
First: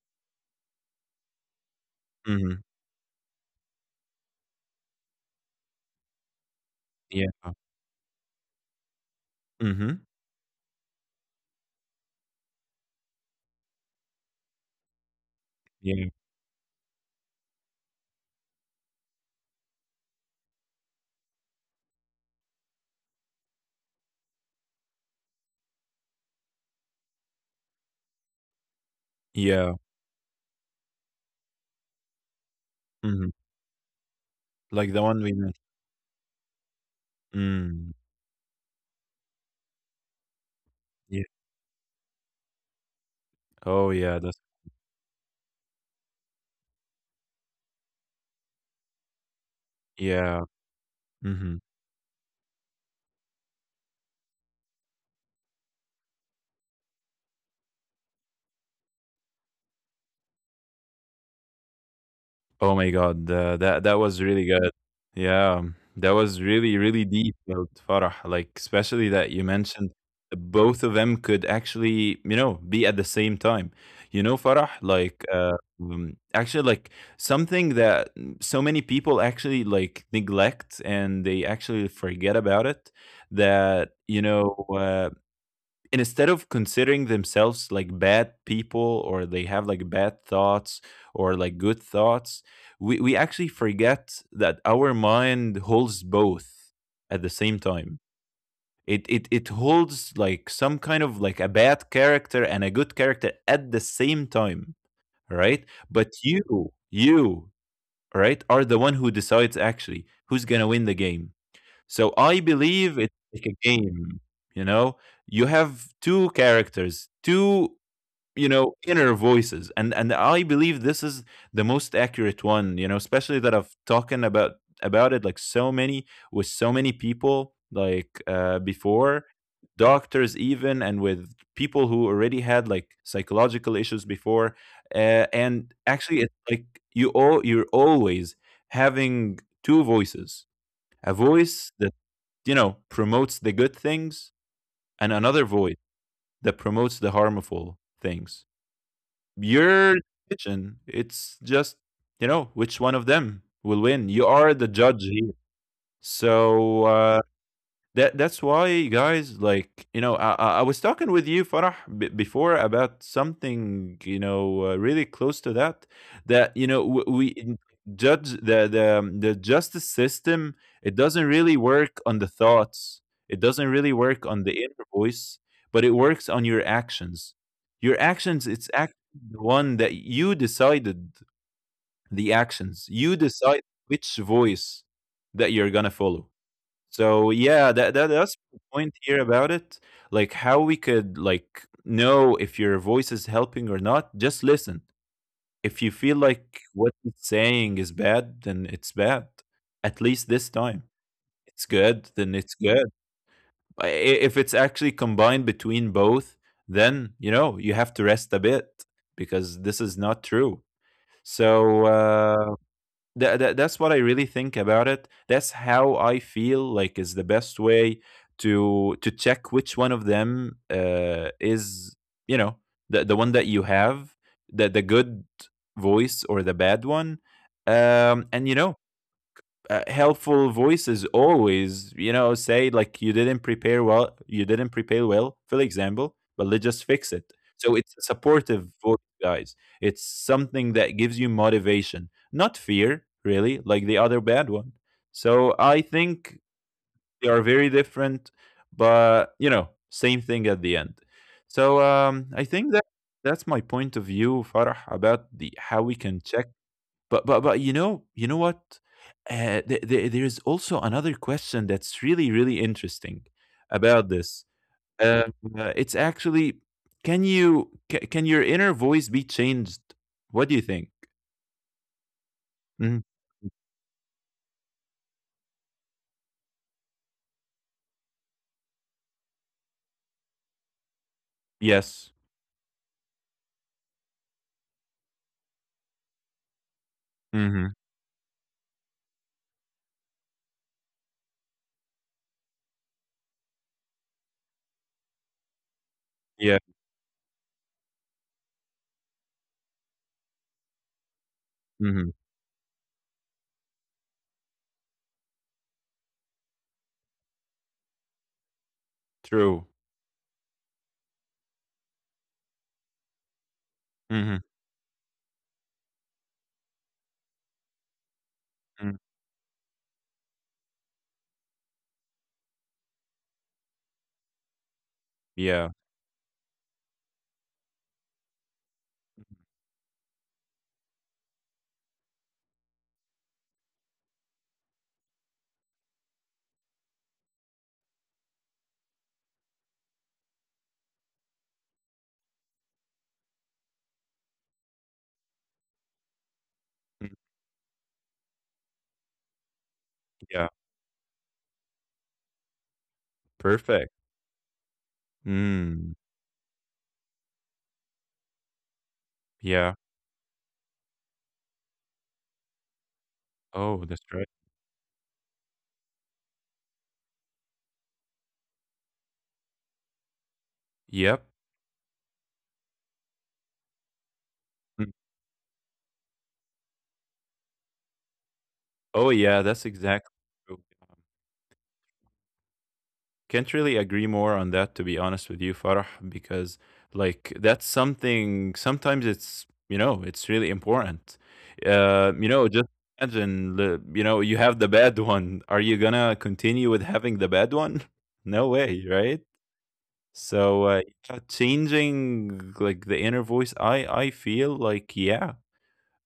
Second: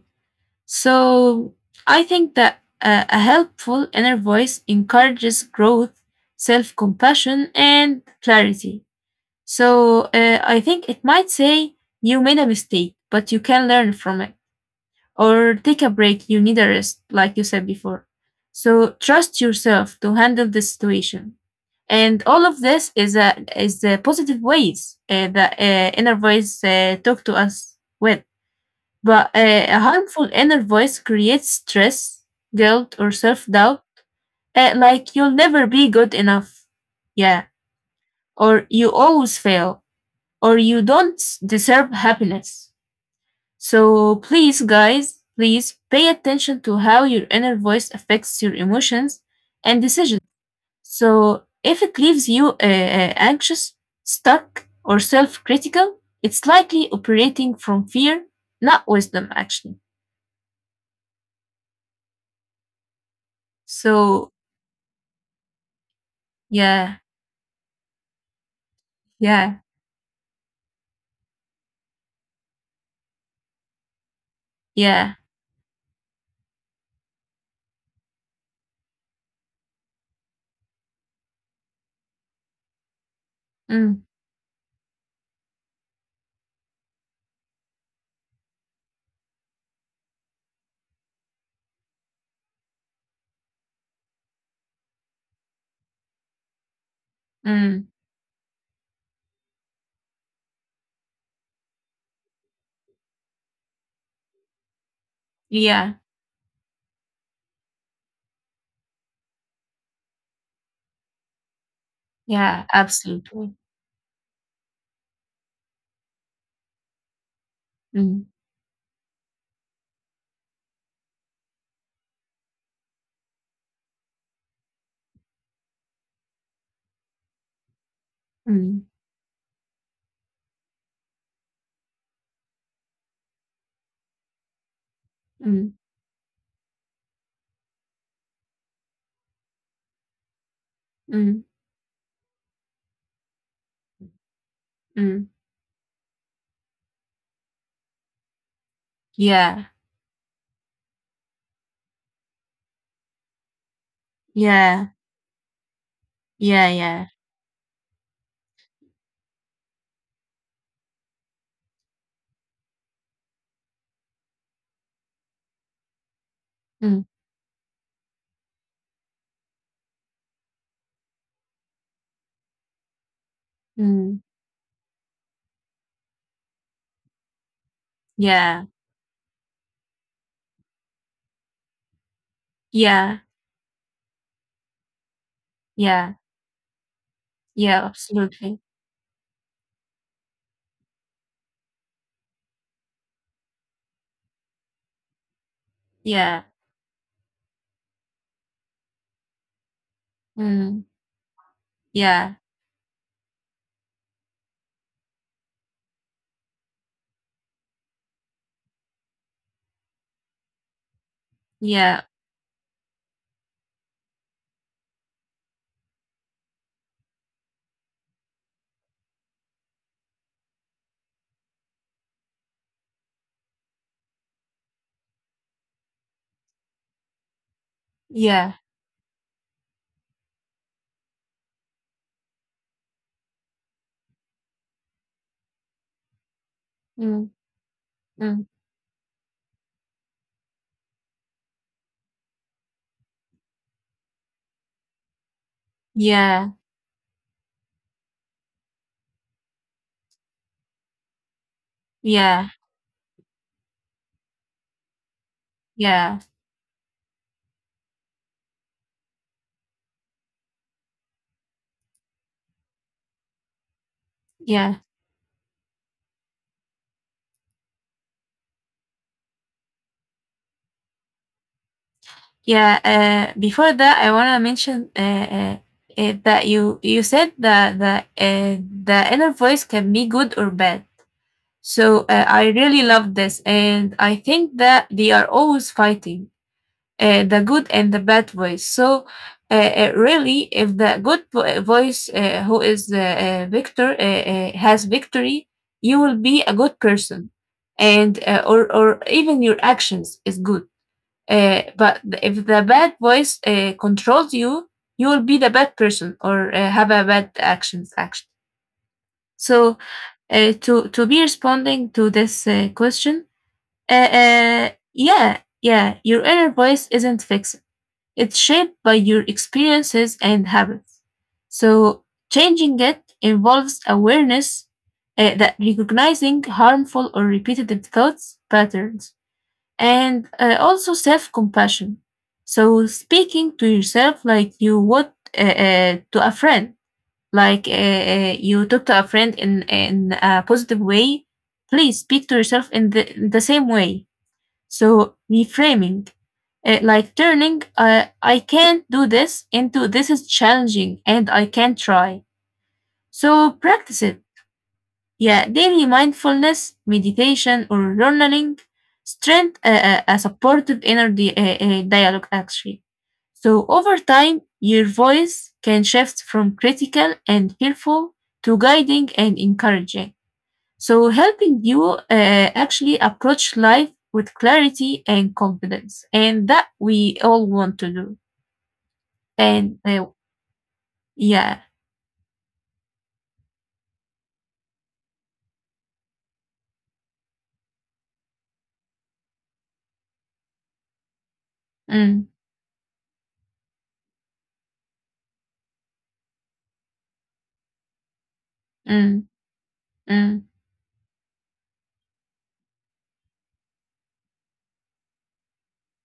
[SPEAKER 2] So I think
[SPEAKER 1] Mm-hmm.
[SPEAKER 2] that a helpful inner voice encourages growth, self
[SPEAKER 1] Yeah.
[SPEAKER 2] compassion, and clarity.
[SPEAKER 1] Mm-hmm.
[SPEAKER 2] So I think it might say, you made a mistake, but you can learn from it. Or take a
[SPEAKER 1] Yeah.
[SPEAKER 2] break, you need a rest, like you said before. So trust yourself to handle the situation. And all of this is a is the positive ways that inner voice talk to us with. But a
[SPEAKER 1] Yeah.
[SPEAKER 2] harmful inner voice creates stress, guilt, or
[SPEAKER 1] Mm-hmm.
[SPEAKER 2] self-doubt,
[SPEAKER 1] Like the
[SPEAKER 2] like,
[SPEAKER 1] one we
[SPEAKER 2] you'll
[SPEAKER 1] met.
[SPEAKER 2] never be good enough, yeah,
[SPEAKER 1] Mm.
[SPEAKER 2] or you always fail, or you don't
[SPEAKER 1] Yeah.
[SPEAKER 2] deserve happiness.
[SPEAKER 1] Oh yeah,
[SPEAKER 2] So
[SPEAKER 1] that's.
[SPEAKER 2] please, guys, please pay attention to how your inner voice affects your emotions and decisions.
[SPEAKER 1] Yeah.
[SPEAKER 2] So
[SPEAKER 1] Mhm.
[SPEAKER 2] if it leaves you anxious, stuck, or self critical, it's likely operating from fear, not wisdom, actually.
[SPEAKER 1] Oh my god, that that was
[SPEAKER 2] So,
[SPEAKER 1] really good. Yeah. That was really,
[SPEAKER 2] yeah,
[SPEAKER 1] really deep about Farah, like, especially that you
[SPEAKER 2] yeah,
[SPEAKER 1] mentioned both of them could actually, you know, be at the same time. You know, Farah,
[SPEAKER 2] yeah,
[SPEAKER 1] like, actually, like, something that so many people actually, like, neglect and they actually forget about it, that,
[SPEAKER 2] mm,
[SPEAKER 1] you know, and instead of considering themselves like bad people, or they have like bad thoughts or like good thoughts, we actually forget that our mind holds both at the same
[SPEAKER 2] mm,
[SPEAKER 1] time. It holds like some kind of like a bad character and a good character at the same time, right?
[SPEAKER 2] yeah,
[SPEAKER 1] But you right are the one who decides actually who's gonna win the game. So I
[SPEAKER 2] yeah,
[SPEAKER 1] believe it's like a
[SPEAKER 2] absolutely.
[SPEAKER 1] game, you know? You have two characters,
[SPEAKER 2] Mm,
[SPEAKER 1] you know, inner voices. And I believe this is the most accurate one, you know, especially that I've talking about it like so many with so many people like
[SPEAKER 2] mm,
[SPEAKER 1] before, doctors even, and with people who already had like psychological issues before, and
[SPEAKER 2] mm,
[SPEAKER 1] actually it's like you're always having two voices, a
[SPEAKER 2] mm,
[SPEAKER 1] voice that, you know, promotes the good things, and
[SPEAKER 2] mm.
[SPEAKER 1] another voice that promotes the harmful things.
[SPEAKER 2] Yeah,
[SPEAKER 1] Your decision, it's just, you know, which one of them will win. You are the
[SPEAKER 2] yeah,
[SPEAKER 1] judge here.
[SPEAKER 2] yeah,
[SPEAKER 1] So,
[SPEAKER 2] yeah,
[SPEAKER 1] that that's why, guys. Like you know, I was talking with you, Farah, before about something, you know, really close to that. That you know
[SPEAKER 2] mm,
[SPEAKER 1] we judge the the justice system. It doesn't really work on the thoughts. It doesn't really work
[SPEAKER 2] mm,
[SPEAKER 1] on the inner voice, but it works on your actions. Your actions. It's
[SPEAKER 2] yeah,
[SPEAKER 1] act the one that you decided. The actions you
[SPEAKER 2] yeah,
[SPEAKER 1] decide which voice that you're gonna
[SPEAKER 2] yeah,
[SPEAKER 1] follow. So yeah,
[SPEAKER 2] yeah,
[SPEAKER 1] that that's the
[SPEAKER 2] absolutely.
[SPEAKER 1] point here about it. Like how we could like know if your voice is helping or not. Just listen. If you feel
[SPEAKER 2] Yeah,
[SPEAKER 1] like what it's saying is bad, then it's bad. At least this time,
[SPEAKER 2] mm,
[SPEAKER 1] it's good. Then
[SPEAKER 2] yeah,
[SPEAKER 1] it's good. I- i- If it's actually combined between both, then you know you have to rest a bit because this is not true. So
[SPEAKER 2] yeah,
[SPEAKER 1] that that's what I really think about it. That's how I feel like is the best way to check which one of them is, you know, the one that you have, the good voice or the bad one. And you
[SPEAKER 2] yeah.
[SPEAKER 1] know, helpful voices always, you know, say like, you didn't prepare well, you didn't prepare well, for example, but let's just fix it.
[SPEAKER 2] Mm,
[SPEAKER 1] So it's a
[SPEAKER 2] mm.
[SPEAKER 1] supportive voice, guys. It's something that gives you motivation, not fear, really like the other bad one. So I think
[SPEAKER 2] Yeah,
[SPEAKER 1] they are very different, but you know, same thing at the end. So I
[SPEAKER 2] yeah,
[SPEAKER 1] think that that's my point of view, Farah, about the how we can
[SPEAKER 2] yeah,
[SPEAKER 1] check. But but you know, you know what? There is also another question that's really, really interesting about this.
[SPEAKER 2] yeah,
[SPEAKER 1] Um, it's actually, can you can your inner voice be changed? What do you think?
[SPEAKER 2] yeah.
[SPEAKER 1] Mhm.
[SPEAKER 2] Before that, I wanna mention that you said that the inner voice can be good or bad. So
[SPEAKER 1] Yes.
[SPEAKER 2] I really love this, and I think that they are always fighting. The
[SPEAKER 1] Hmm.
[SPEAKER 2] good and the bad voice. So, really, if the good voice, who is the victor, has victory, you will be a
[SPEAKER 1] Yeah.
[SPEAKER 2] good person, and or even your actions is good. But
[SPEAKER 1] Hmm.
[SPEAKER 2] if the bad voice controls you, you will be the bad person or have a bad actions. Action.
[SPEAKER 1] True.
[SPEAKER 2] So, to be responding to this question,
[SPEAKER 1] Hmm.
[SPEAKER 2] yeah, your inner voice isn't fixed. It's shaped
[SPEAKER 1] Mm.
[SPEAKER 2] by your experiences and habits. So, changing it involves awareness that
[SPEAKER 1] Yeah.
[SPEAKER 2] recognizing harmful or repetitive thoughts, patterns, and also self compassion. So, speaking to yourself like you would to a friend, like you talk to a friend in a positive way. Please speak to yourself in the same way. So reframing,
[SPEAKER 1] Mm,
[SPEAKER 2] like turning, I can't do this into this is
[SPEAKER 1] yeah.
[SPEAKER 2] challenging and I can try. So
[SPEAKER 1] Perfect.
[SPEAKER 2] practice it. Yeah, daily
[SPEAKER 1] Mm.
[SPEAKER 2] mindfulness, meditation, or journaling strength
[SPEAKER 1] Yeah.
[SPEAKER 2] a supportive inner dialogue actually. So
[SPEAKER 1] Oh,
[SPEAKER 2] over
[SPEAKER 1] that's right.
[SPEAKER 2] time, your voice can shift from critical and fearful to guiding and encouraging. So,
[SPEAKER 1] Yep.
[SPEAKER 2] helping you actually approach life with
[SPEAKER 1] Mm.
[SPEAKER 2] clarity and confidence. And that we all want to do.
[SPEAKER 1] Oh yeah, that's
[SPEAKER 2] And
[SPEAKER 1] exactly. True.
[SPEAKER 2] yeah.
[SPEAKER 1] Can't really agree more on that, to be honest with you, Farah, because like that's something sometimes, it's, you know, it's really important. You
[SPEAKER 2] Mm,
[SPEAKER 1] know, just imagine, you know, you have the bad one. Are you gonna continue with having the bad one? No way, right?
[SPEAKER 2] mm, mm,
[SPEAKER 1] So yeah, changing like the inner voice, I feel like yeah,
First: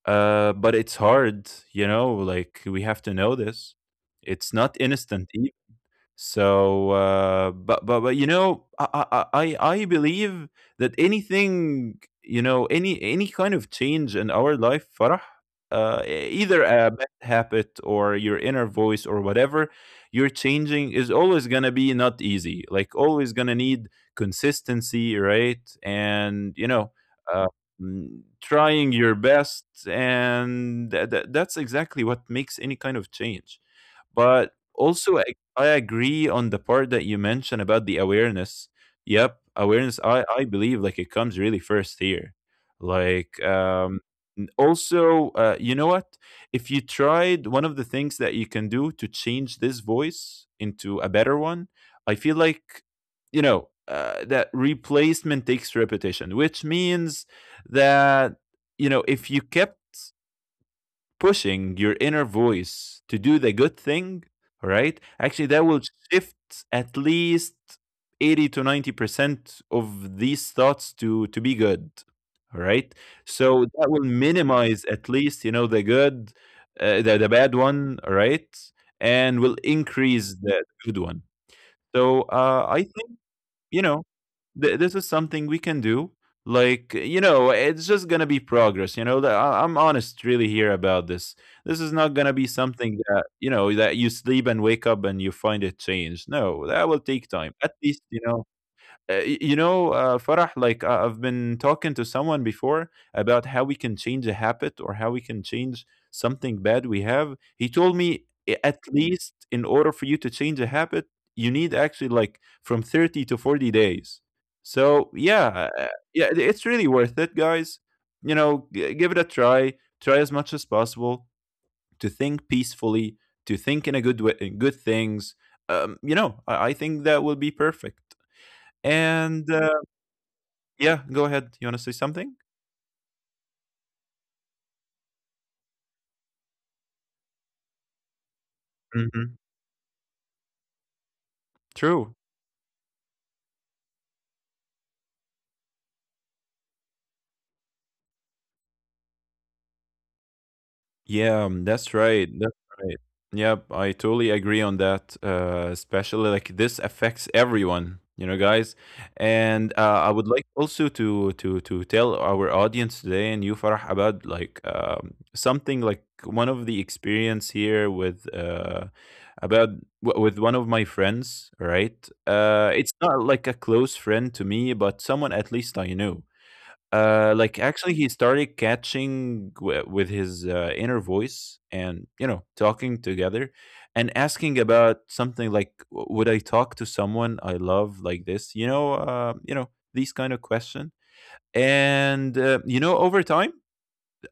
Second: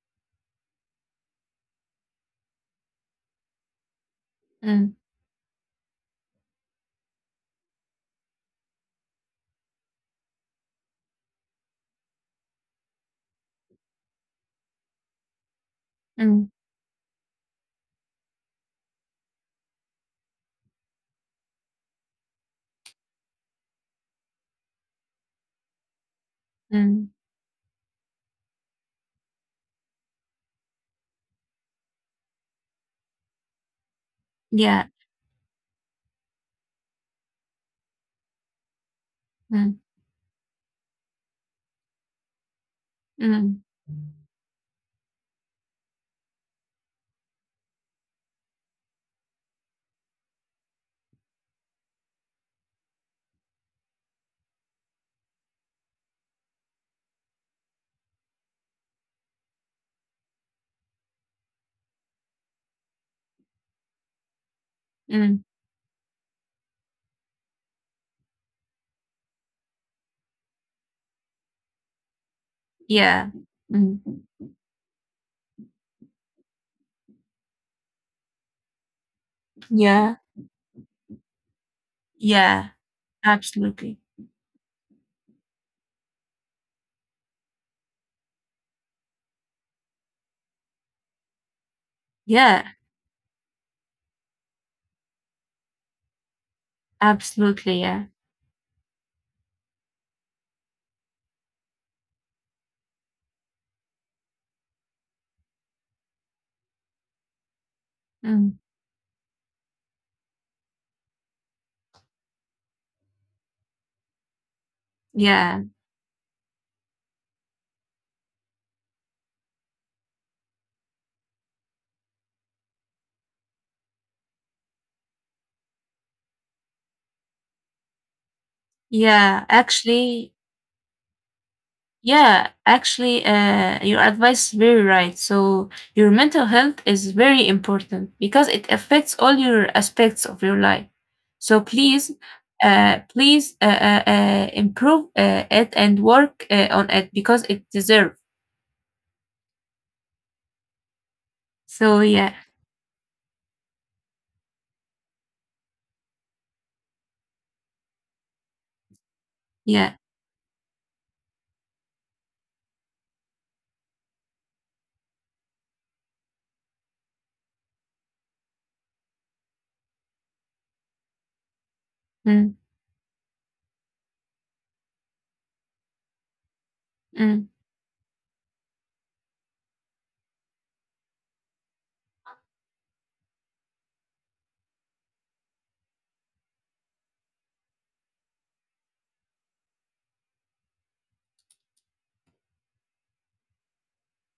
[SPEAKER 1] but it's hard, you know, like we have to know this. It's not
[SPEAKER 2] mm,
[SPEAKER 1] instant. So, but but you know, I believe that anything, you know, any kind of change in our life, Farah,
[SPEAKER 2] mm,
[SPEAKER 1] either a bad habit, or your inner voice, or whatever you're changing, is always gonna be not easy. Like always gonna need consistency, right? And you know,
[SPEAKER 2] mm.
[SPEAKER 1] uh, trying your best, and that that's exactly what makes any kind of change. But
[SPEAKER 2] Yeah.
[SPEAKER 1] also, I agree on the part that you mentioned about the awareness. Yep,
[SPEAKER 2] Mm,
[SPEAKER 1] awareness. I believe like it comes really first here. Like
[SPEAKER 2] mm,
[SPEAKER 1] also, you know what? If you tried one of the things that you can do to change this voice into a better one, I feel like, you know, that replacement takes repetition, which means that, you know, if you kept pushing your inner voice to do the good thing, right?
[SPEAKER 2] mm.
[SPEAKER 1] Actually, that will shift at least 80 to 90% of these thoughts to be good, right?
[SPEAKER 2] Yeah.
[SPEAKER 1] So that will
[SPEAKER 2] Mm.
[SPEAKER 1] minimize at least, you know, the good, the bad one, right? And will
[SPEAKER 2] Yeah.
[SPEAKER 1] increase the good one. So
[SPEAKER 2] Yeah.
[SPEAKER 1] I think, you
[SPEAKER 2] Absolutely.
[SPEAKER 1] know, this is something we can do. Like, you know, it's just going to be progress. You know, I'm honest really here about this. This is not going to be
[SPEAKER 2] Yeah.
[SPEAKER 1] something that, you know, that you sleep and wake up and you find it changed. No, that will take time. At
[SPEAKER 2] Absolutely.
[SPEAKER 1] least,
[SPEAKER 2] Yeah.
[SPEAKER 1] you know, you know, Farah, like I've been talking to someone before about how we can change a habit or how we can change something bad we have. He told me, "I-
[SPEAKER 2] Mm.
[SPEAKER 1] at least in order for you to change a habit, you need actually like from 30 to 40 days. So,
[SPEAKER 2] Yeah.
[SPEAKER 1] yeah, yeah, it's really worth it, guys. You know, give it a try. Try as much as possible to think peacefully, to think in a good way, in good things. You know, I think that will be perfect.
[SPEAKER 2] Yeah.
[SPEAKER 1] And
[SPEAKER 2] Actually,
[SPEAKER 1] yeah, go ahead. You wanna say something?
[SPEAKER 2] yeah, actually, your advice is very right. So, your mental health is very important because it affects all
[SPEAKER 1] Mhm.
[SPEAKER 2] your aspects of your life. So, please,
[SPEAKER 1] True.
[SPEAKER 2] please improve it and work on it because it deserves.
[SPEAKER 1] Yeah, that's
[SPEAKER 2] So,
[SPEAKER 1] right,
[SPEAKER 2] yeah,
[SPEAKER 1] that's right. Yep, I totally agree on that, especially, like, this affects everyone, you know, guys? And,
[SPEAKER 2] yeah,
[SPEAKER 1] I would like also to to tell our audience today and you, Farah, about, like, something like one of the experience here with, about w with one of my friends, right?
[SPEAKER 2] mm,
[SPEAKER 1] It's not like a close friend to me, but someone at least I know.
[SPEAKER 2] mm,
[SPEAKER 1] Like actually, he started catching with his inner voice and you know talking together and asking about something like, "Would I talk to someone I love like this?" You know these kind of question. And you know, over time,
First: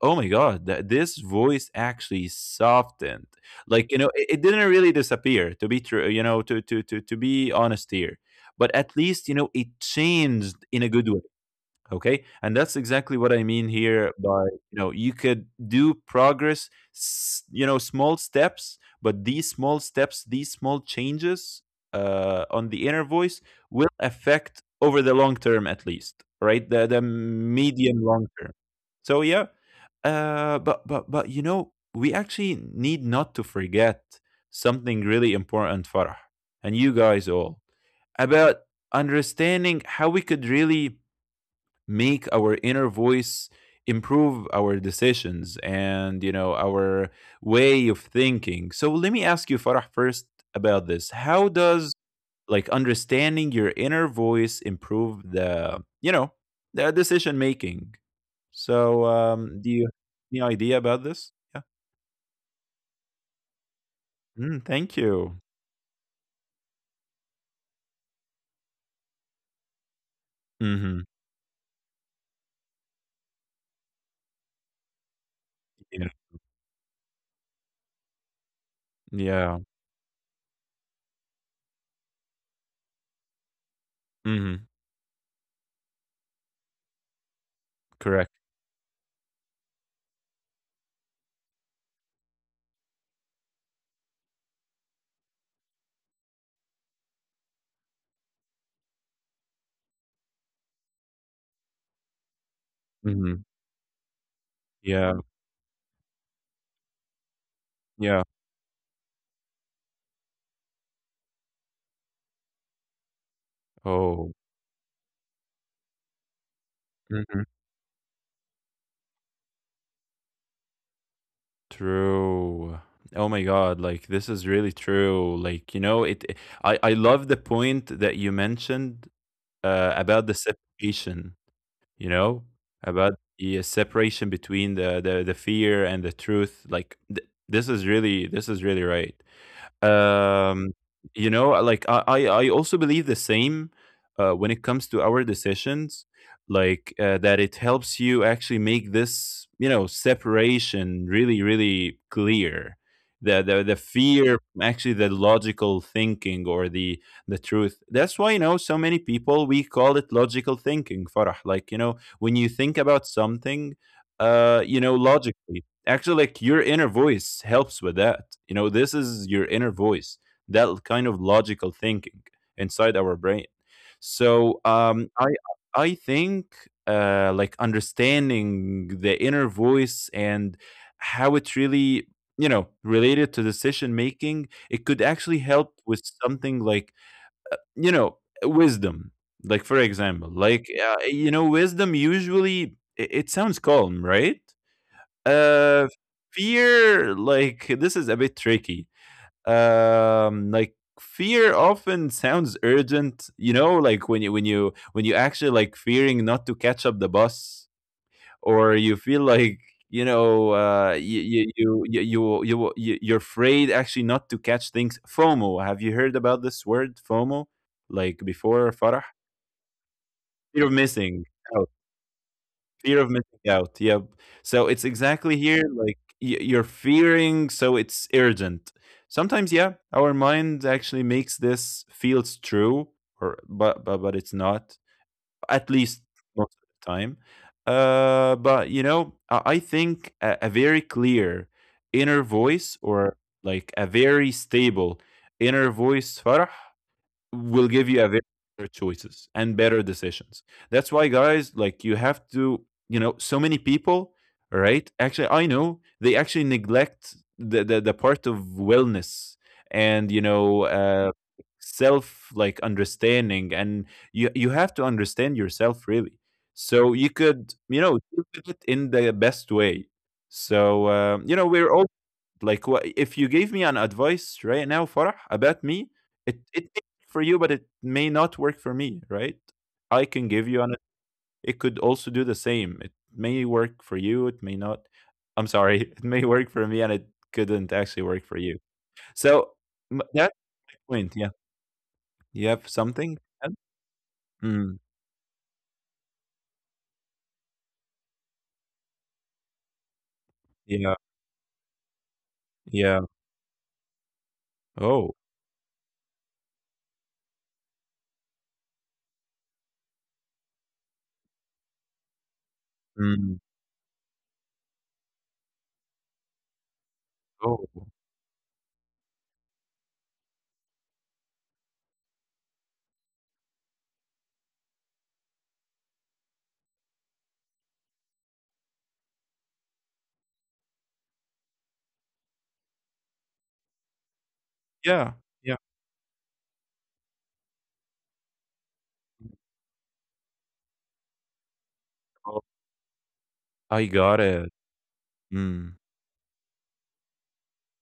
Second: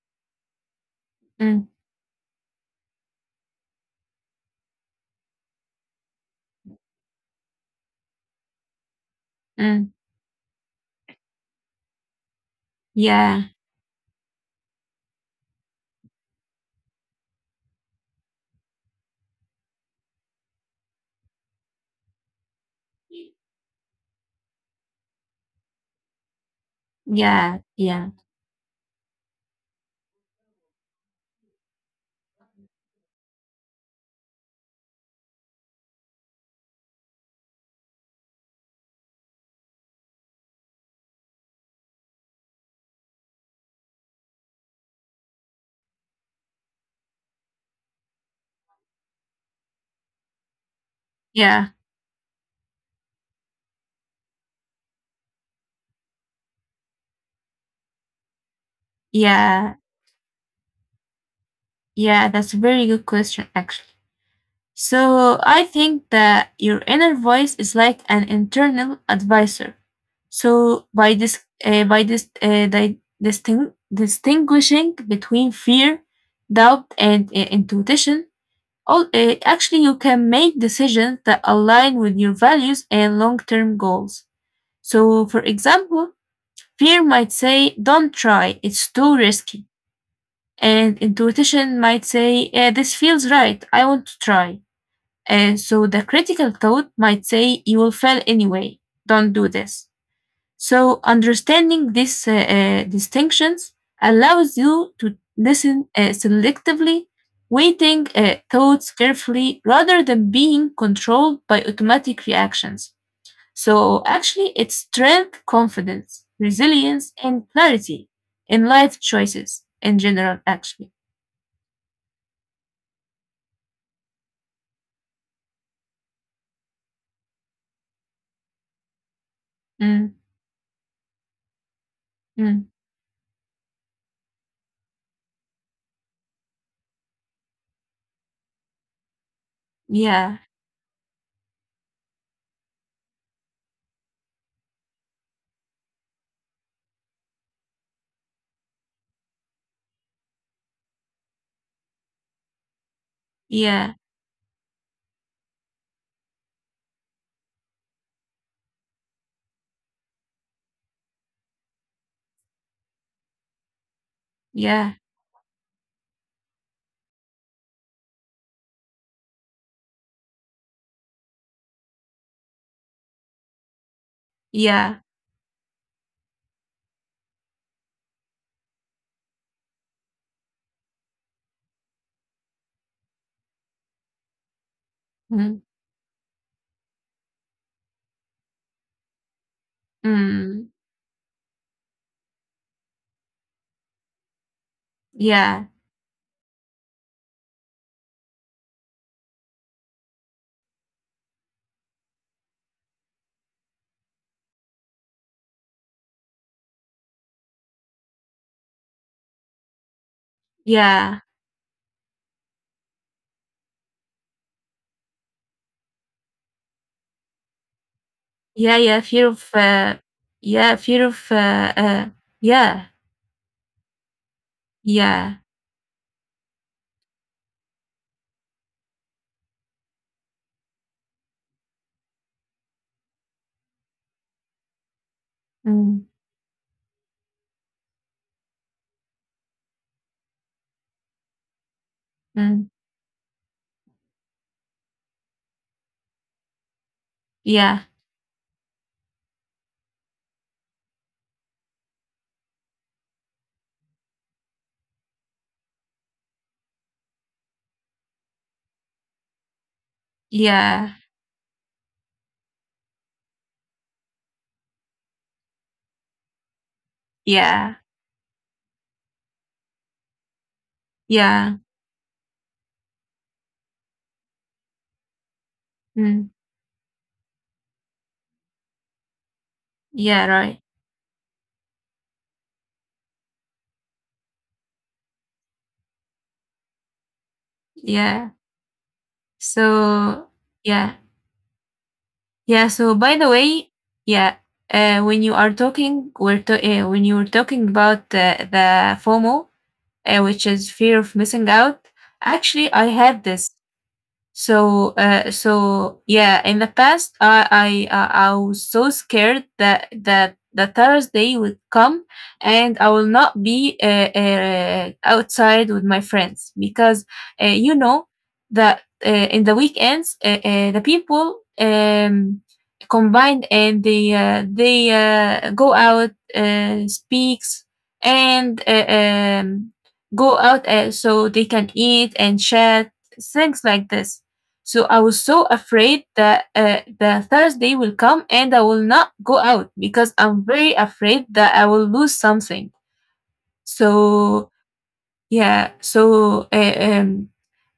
[SPEAKER 1] oh my God, this
[SPEAKER 2] mm,
[SPEAKER 1] voice actually softened. Like you know, it didn't really disappear. To be true, you know, to be honest here, but at least you know it
[SPEAKER 2] mm,
[SPEAKER 1] changed in a good way. Okay, and that's exactly what I
[SPEAKER 2] yeah,
[SPEAKER 1] mean here by, you know, you could do progress, you know, small steps, but these small steps, these small changes, on the inner voice will affect over the long term, at least, right? The
[SPEAKER 2] yeah,
[SPEAKER 1] medium
[SPEAKER 2] yeah,
[SPEAKER 1] long term. So yeah, but you know we actually need not to forget something really important, Farah, and you guys all, about understanding how we could really make our inner voice improve our decisions and you know our way of thinking. So let me ask you, Farah, first about this. How
[SPEAKER 2] yeah,
[SPEAKER 1] does, like, understanding your inner voice improve the, you know, the decision making? So do
[SPEAKER 2] yeah,
[SPEAKER 1] you have any idea about this? Yeah.
[SPEAKER 2] yeah. That's a very good question, actually.
[SPEAKER 1] Mm, thank
[SPEAKER 2] So
[SPEAKER 1] you.
[SPEAKER 2] I think that your inner voice is like an internal advisor. So
[SPEAKER 1] Mm-hmm.
[SPEAKER 2] by this, distinguishing between fear,
[SPEAKER 1] Yeah.
[SPEAKER 2] doubt, and intuition, all
[SPEAKER 1] Yeah.
[SPEAKER 2] actually you can make decisions that align with your values and long-term goals.
[SPEAKER 1] Mm-hmm.
[SPEAKER 2] So, for example, fear might say, "Don't
[SPEAKER 1] Correct.
[SPEAKER 2] try; it's too risky," and intuition might say, "This feels right. I want to try." So the critical thought might say, you will fail anyway. Don't do this. So understanding these
[SPEAKER 1] Mm-hmm.
[SPEAKER 2] distinctions allows you to
[SPEAKER 1] Yeah.
[SPEAKER 2] listen selectively, weighting
[SPEAKER 1] Yeah.
[SPEAKER 2] thoughts carefully rather than being controlled by automatic reactions. So
[SPEAKER 1] Oh.
[SPEAKER 2] actually, it's strength, confidence, resilience,
[SPEAKER 1] Mm-hmm.
[SPEAKER 2] and clarity in life choices in general, actually.
[SPEAKER 1] True. Oh my God, like this is really true. Like, you know, I love the point that you mentioned
[SPEAKER 2] Mm,
[SPEAKER 1] about the separation, you know,
[SPEAKER 2] mm,
[SPEAKER 1] about the separation between the fear and the truth. Like th this is really, this is really right.
[SPEAKER 2] yeah,
[SPEAKER 1] Um, you know, like I also believe the same when it comes to our decisions, like that it helps you actually make this, you know, separation really, really clear. The, the
[SPEAKER 2] yeah,
[SPEAKER 1] fear from actually the logical thinking or the truth. That's why you know so many people we call it logical thinking, Farah, like, you know, when you think about something you
[SPEAKER 2] yeah,
[SPEAKER 1] know logically, actually, like your inner voice helps with that. You know, this is your inner voice, that kind of logical thinking inside our brain. So
[SPEAKER 2] yeah.
[SPEAKER 1] I think uh, like understanding the inner voice and how it really, you know, related to decision making, it could actually
[SPEAKER 2] Mm.
[SPEAKER 1] help with something like, you know, wisdom. Like for example, like
[SPEAKER 2] Mm,
[SPEAKER 1] you know, wisdom usually, it sounds calm, right?
[SPEAKER 2] yeah,
[SPEAKER 1] Uh, fear, like this is a bit tricky. Like fear often sounds urgent. You know, like when you actually like fearing not to catch up the bus, or you feel like you know
[SPEAKER 2] yeah,
[SPEAKER 1] you, you're afraid actually not to catch things. FOMO, have you heard about this word, FOMO, like before,
[SPEAKER 2] yeah,
[SPEAKER 1] Farah?
[SPEAKER 2] yeah. Fear of,
[SPEAKER 1] Fear of
[SPEAKER 2] yeah, fear
[SPEAKER 1] missing.
[SPEAKER 2] of, yeah,
[SPEAKER 1] Fear of missing out. Yep. So it's exactly
[SPEAKER 2] yeah,
[SPEAKER 1] here, like you're fearing, so it's urgent. Sometimes, yeah, our mind actually makes this feels true, or but it's not. At least
[SPEAKER 2] mm,
[SPEAKER 1] most of the time. But you know, I think a very clear inner
[SPEAKER 2] mm,
[SPEAKER 1] voice, or like a very stable inner voice, Farah, will
[SPEAKER 2] yeah,
[SPEAKER 1] give you a very better choices and better decisions. That's why, guys, like you have to, you know, so many people, right? Actually, I know they actually neglect the part of wellness and you know
[SPEAKER 2] yeah,
[SPEAKER 1] self like understanding, and you have to understand yourself really. So you could,
[SPEAKER 2] yeah,
[SPEAKER 1] you know, do it in the best way. So you know,
[SPEAKER 2] yeah,
[SPEAKER 1] we're all like, what if you gave me an advice right now, Farah, about me,
[SPEAKER 2] mm,
[SPEAKER 1] it may work for you, but it may not work for me, right? I
[SPEAKER 2] yeah,
[SPEAKER 1] can give
[SPEAKER 2] right,
[SPEAKER 1] you an, it could also do the same. It may work for you, it may not. I'm sorry, it may work for me and it couldn't actually work
[SPEAKER 2] yeah.
[SPEAKER 1] for you. So
[SPEAKER 2] So,
[SPEAKER 1] that's the
[SPEAKER 2] yeah,
[SPEAKER 1] point, yeah. You have
[SPEAKER 2] yeah. So, by
[SPEAKER 1] something?
[SPEAKER 2] the
[SPEAKER 1] Yeah.
[SPEAKER 2] way, yeah,
[SPEAKER 1] Mm,
[SPEAKER 2] when you were talking about the FOMO, which is
[SPEAKER 1] yeah,
[SPEAKER 2] fear of missing out. Actually, I
[SPEAKER 1] yeah.
[SPEAKER 2] had this. So,
[SPEAKER 1] Oh.
[SPEAKER 2] so yeah, in the past, I was so scared that the Thursday would come and I will
[SPEAKER 1] Mm,
[SPEAKER 2] not be outside with my friends because
[SPEAKER 1] oh.
[SPEAKER 2] you know that in the weekends the people combine and they go out, speaks and go out so they can eat and chat things like this. So I
[SPEAKER 1] Yeah.
[SPEAKER 2] was so
[SPEAKER 1] Yeah.
[SPEAKER 2] afraid that the Thursday will come and I will not go out because I'm very afraid that I will lose
[SPEAKER 1] Oh,
[SPEAKER 2] something.
[SPEAKER 1] I got it.
[SPEAKER 2] So yeah,
[SPEAKER 1] Mm,
[SPEAKER 2] so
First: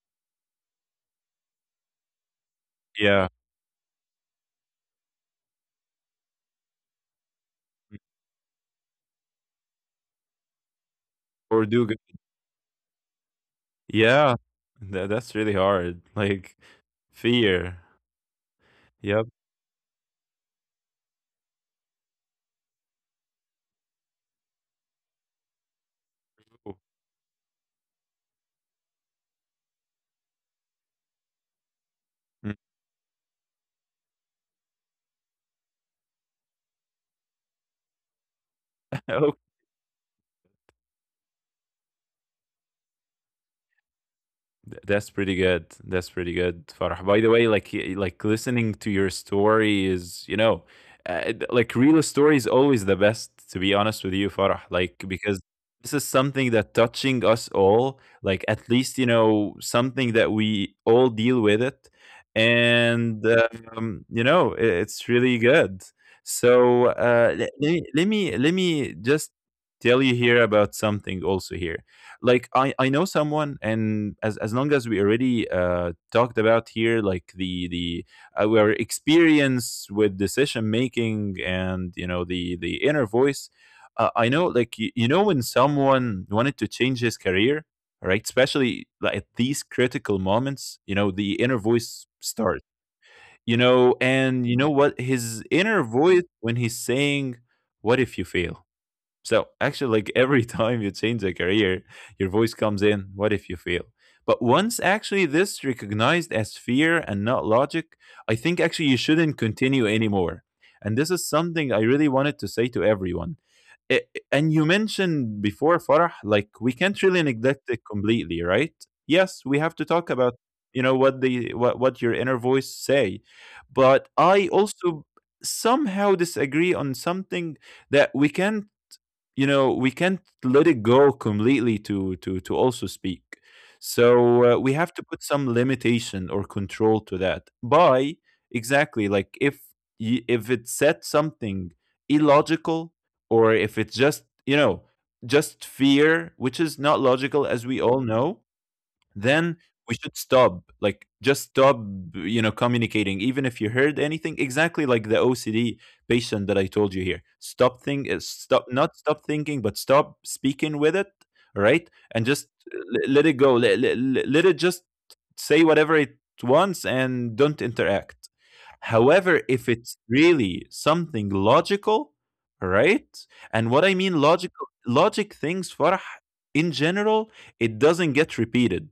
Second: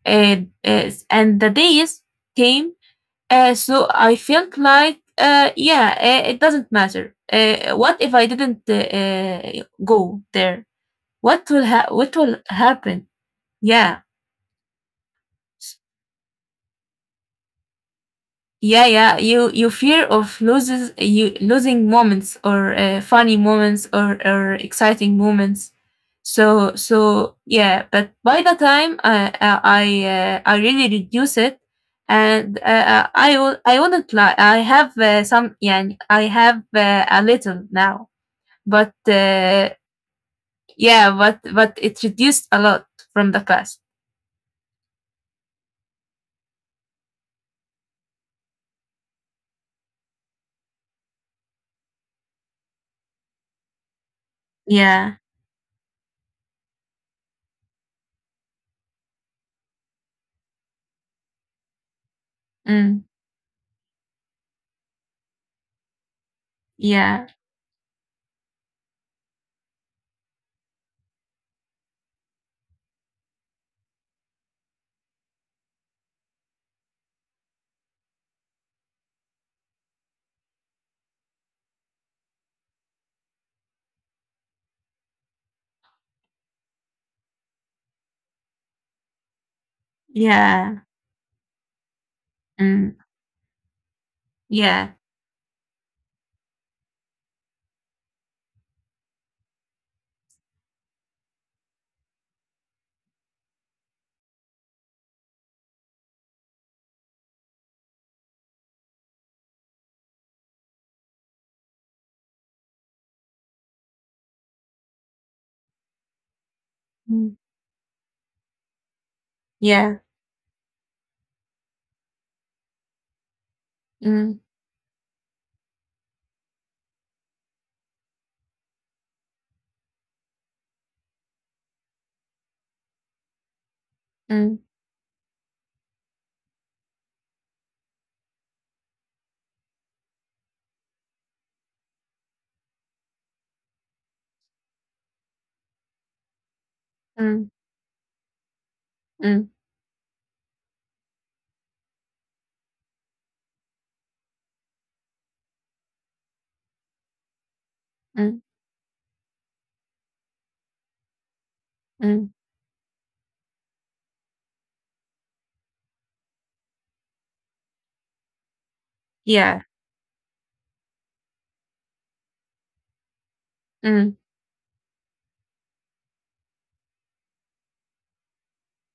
[SPEAKER 2] uh, and the days came.
[SPEAKER 1] yeah.
[SPEAKER 2] So I felt like yeah, it doesn't matter. What if I didn't go there?
[SPEAKER 1] Or do,
[SPEAKER 2] What will happen? Yeah.
[SPEAKER 1] yeah, that's really hard, like, fear.
[SPEAKER 2] Yeah, yeah.
[SPEAKER 1] Yep.
[SPEAKER 2] You fear of loses you losing moments or funny moments or exciting moments. So so yeah. But by the time I really reduce it, and I will I wouldn't lie. I have some. Yeah. I have a little now, but
[SPEAKER 1] Okay.
[SPEAKER 2] yeah. But it reduced a lot from the past.
[SPEAKER 1] That's pretty good. That's pretty good, Farah. By the way, like like listening to your story is, you know, like real story is always the best. To be honest with you, Farah, like
[SPEAKER 2] Yeah.
[SPEAKER 1] because this is something that touching us all. Like at least you know something that we all deal with it,
[SPEAKER 2] Mm,
[SPEAKER 1] and you know it's really good. So
[SPEAKER 2] yeah.
[SPEAKER 1] let me just tell you here about something also here, like I know someone, and as long as we already talked about here, like the our experience with decision making and you know the inner voice. Uh, I know like you know, when someone wanted to change his career, right, especially like, at these critical moments,
[SPEAKER 2] Yeah.
[SPEAKER 1] you know the inner voice starts,
[SPEAKER 2] Mm,
[SPEAKER 1] you know, and you know
[SPEAKER 2] yeah.
[SPEAKER 1] what his inner voice when he's saying, what if you fail? So actually, like every time you change a career, your voice comes in. What if you fail? But once actually this recognized as fear and not logic, I think actually you shouldn't continue anymore. And this is something I really wanted to say to everyone. And you mentioned before, Farah, like we can't really
[SPEAKER 2] Mm,
[SPEAKER 1] neglect it completely, right? Yes, we have to
[SPEAKER 2] yeah.
[SPEAKER 1] talk about, you know, what the what your inner voice say, but
[SPEAKER 2] Mm,
[SPEAKER 1] I also somehow disagree on something, that we can, you know, we can't let it go completely to also speak.
[SPEAKER 2] mm,
[SPEAKER 1] So we have to put some limitation or control to that by, exactly, like if if it said something illogical, or if it's just you know just fear, which is not
[SPEAKER 2] mm,
[SPEAKER 1] logical as we all know,
[SPEAKER 2] mm,
[SPEAKER 1] then we should stop, like just stop, you know, communicating, even if you heard anything, exactly like the OCD patient that I told you here. Stop think
[SPEAKER 2] mm,
[SPEAKER 1] stop not stop thinking but stop speaking with it. All right? And
[SPEAKER 2] mm.
[SPEAKER 1] just let it go, let it just say whatever it wants, and don't interact. However,
[SPEAKER 2] Yeah.
[SPEAKER 1] if it's really something logical, all right, and what I
[SPEAKER 2] Mm.
[SPEAKER 1] mean logical, logic things, Farah, in general, it doesn't get repeated,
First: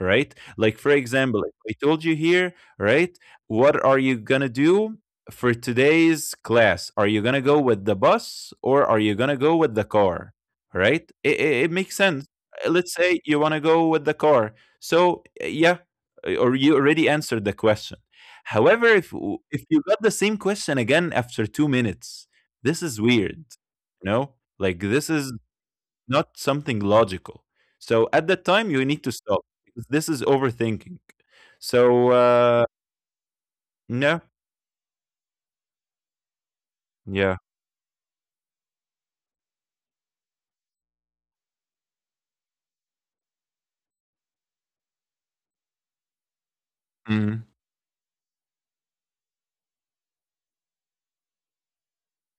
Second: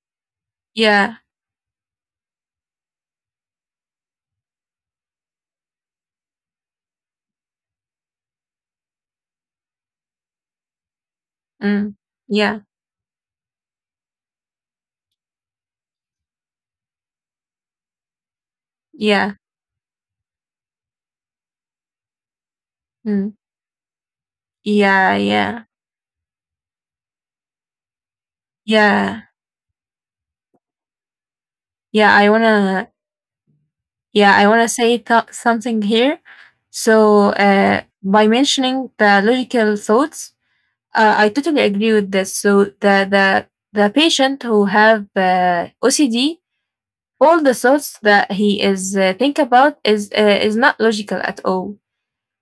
[SPEAKER 1] right? Like, for
[SPEAKER 2] Yeah.
[SPEAKER 1] example, if I told you here, right, what are you going to do for today's class? Are you going to go with the bus or are you going to go with the car, right? It, it makes
[SPEAKER 2] Mm.
[SPEAKER 1] sense.
[SPEAKER 2] Yeah.
[SPEAKER 1] Let's say you want to go with the car. So, yeah, or you already answered the question. However, if
[SPEAKER 2] Yeah.
[SPEAKER 1] if you got the same question again after 2 minutes, this is
[SPEAKER 2] Mm.
[SPEAKER 1] weird. You know, like this
[SPEAKER 2] Yeah.
[SPEAKER 1] is
[SPEAKER 2] Yeah.
[SPEAKER 1] not something logical. So at that time, you need to
[SPEAKER 2] Yeah.
[SPEAKER 1] stop because this is overthinking. So
[SPEAKER 2] Yeah. I wanna.
[SPEAKER 1] no,
[SPEAKER 2] Yeah. I wanna say something here. So,
[SPEAKER 1] yeah,
[SPEAKER 2] by mentioning the logical thoughts, I totally agree with this. So, the the patient who have OCD, all
[SPEAKER 1] Mhm.
[SPEAKER 2] the thoughts that he is think about is not logical at all.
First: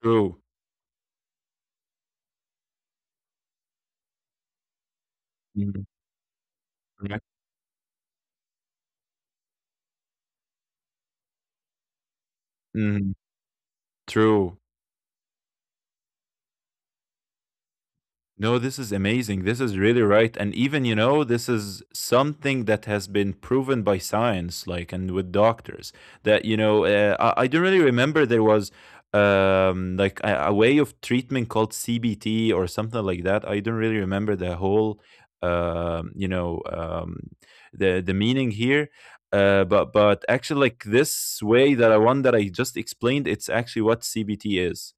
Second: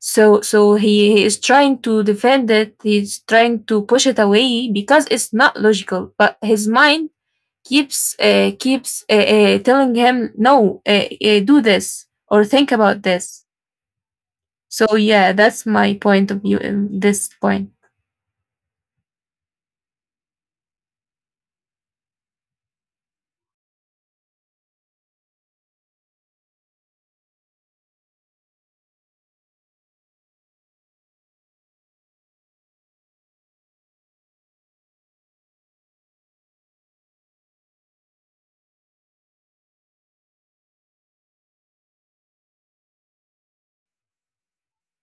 [SPEAKER 2] So
[SPEAKER 1] True,
[SPEAKER 2] so he is trying to defend it, he's trying to push it away because it's not
[SPEAKER 1] Mhm.
[SPEAKER 2] logical, but his mind
[SPEAKER 1] Right.
[SPEAKER 2] keeps telling him no, do this or think about
[SPEAKER 1] Mhm.
[SPEAKER 2] this.
[SPEAKER 1] True.
[SPEAKER 2] So yeah, that's my point of view in this point.
[SPEAKER 1] No, this is amazing. This is really right. And even, you know, this is something that has been proven by science, like, and with doctors, that, you know, I don't really remember there was like a way of treatment called CBT or something like that. I don't really remember the whole, you know, the meaning here. But actually like this way that I one that I just explained, it's actually what CBT is.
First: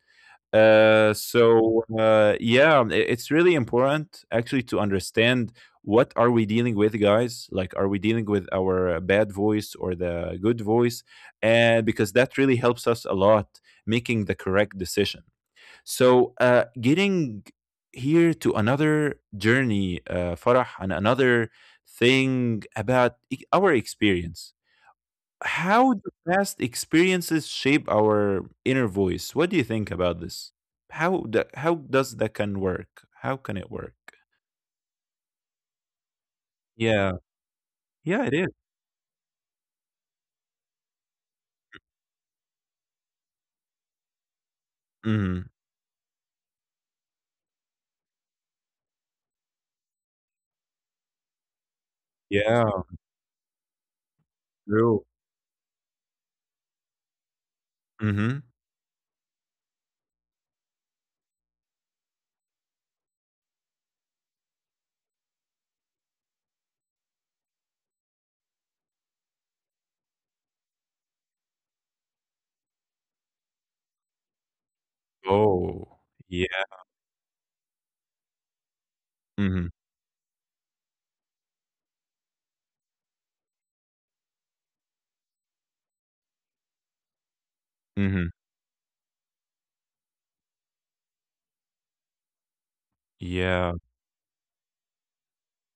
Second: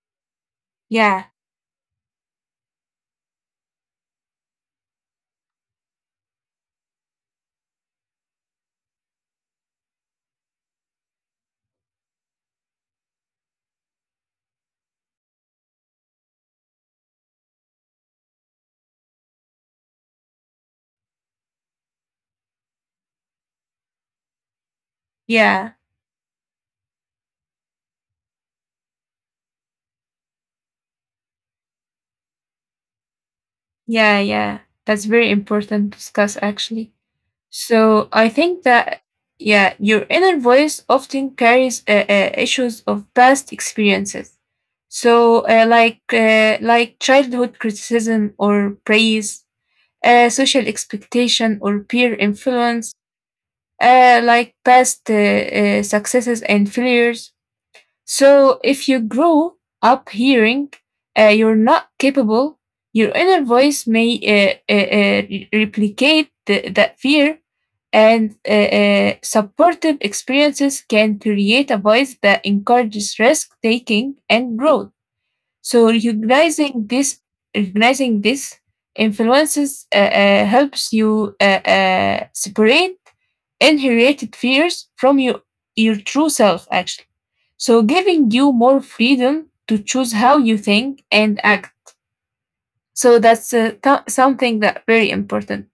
[SPEAKER 2] Yeah,
[SPEAKER 1] So yeah, it's really important actually to understand what are we dealing with, guys. Like, are we dealing with our bad voice or the good voice? And because that really helps us a lot making the correct decision. So getting here to another journey, Farah, and another thing about our experience.
[SPEAKER 2] yeah,
[SPEAKER 1] How do past experiences shape our inner voice? What do you think about this? How that how does that can work? How can it work?
[SPEAKER 2] yeah, yeah. That's very important to discuss actually.
[SPEAKER 1] Yeah,
[SPEAKER 2] So
[SPEAKER 1] yeah,
[SPEAKER 2] I
[SPEAKER 1] it is.
[SPEAKER 2] think that, yeah, your inner voice often carries issues of past experiences. So,
[SPEAKER 1] Mhm.
[SPEAKER 2] like childhood criticism or praise, social expectation or peer
[SPEAKER 1] Yeah,
[SPEAKER 2] influence, uh, like
[SPEAKER 1] true.
[SPEAKER 2] past uh, uh, successes and failures.
[SPEAKER 1] Mhm.
[SPEAKER 2] So, if you grow up hearing you're not capable, your inner voice may replicate that fear, and supportive experiences can create a voice that encourages risk taking and growth. So
[SPEAKER 1] Oh, yeah.
[SPEAKER 2] recognizing this
[SPEAKER 1] Mhm.
[SPEAKER 2] influences helps you separate inherited fears from your true self, actually. So
[SPEAKER 1] Mhm.
[SPEAKER 2] giving you more freedom to choose how you think and act. So that's
[SPEAKER 1] Yeah.
[SPEAKER 2] something that very important.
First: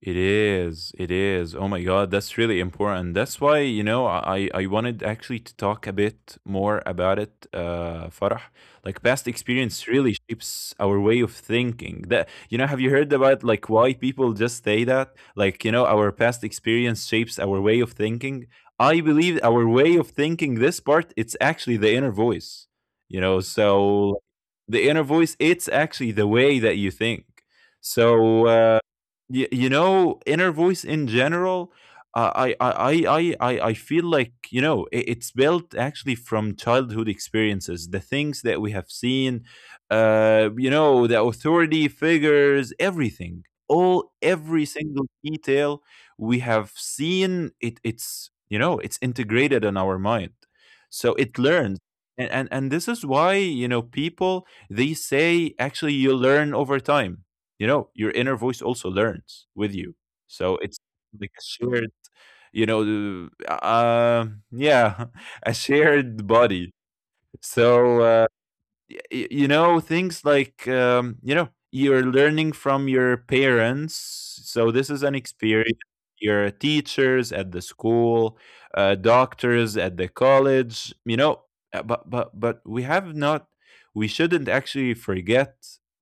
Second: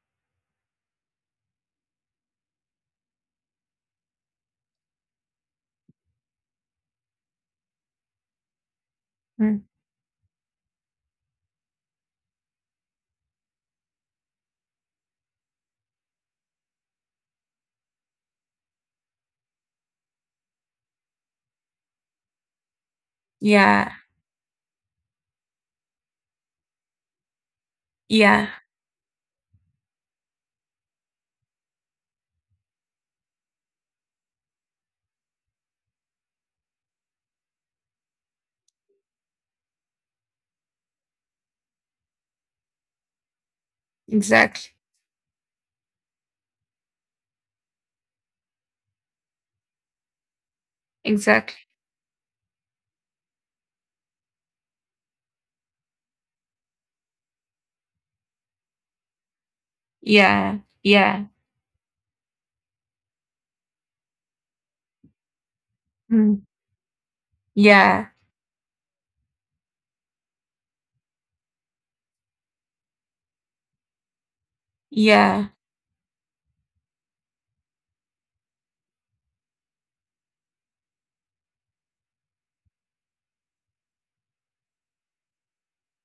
[SPEAKER 1] It is. It is. Oh my God, that's really important. That's why, you know, I wanted actually to talk a bit more about it, Farah. Like past
[SPEAKER 2] Mm.
[SPEAKER 1] experience really shapes our way of thinking. That you know, have you heard about like why people just say that? Like, you know, our past experience shapes our way of thinking. I believe our way of thinking, this part, it's actually the inner voice. You know,
[SPEAKER 2] Yeah,
[SPEAKER 1] so the inner voice, it's actually the way that you think. So
[SPEAKER 2] yeah,
[SPEAKER 1] uh you know, inner voice in general, I feel like, you know, it's built actually from childhood experiences, the things that we have seen, you know, the authority figures, everything, all, every
[SPEAKER 2] exactly,
[SPEAKER 1] single detail we have seen, it's, you know, it's integrated in our mind. So it
[SPEAKER 2] exactly.
[SPEAKER 1] learns. And this is why, you know, people, they say actually you learn over time, you know, your inner voice also learns with you.
[SPEAKER 2] Yeah,
[SPEAKER 1] So it's
[SPEAKER 2] yeah,
[SPEAKER 1] like a shared, you know, yeah, a shared
[SPEAKER 2] mm,
[SPEAKER 1] body. So,
[SPEAKER 2] yeah,
[SPEAKER 1] uh, y- you know, things like you know, you're learning from your parents, so this is an
[SPEAKER 2] yeah,
[SPEAKER 1] experience. Your teachers at the school, doctors at the college, you know. But we have not, we shouldn't actually forget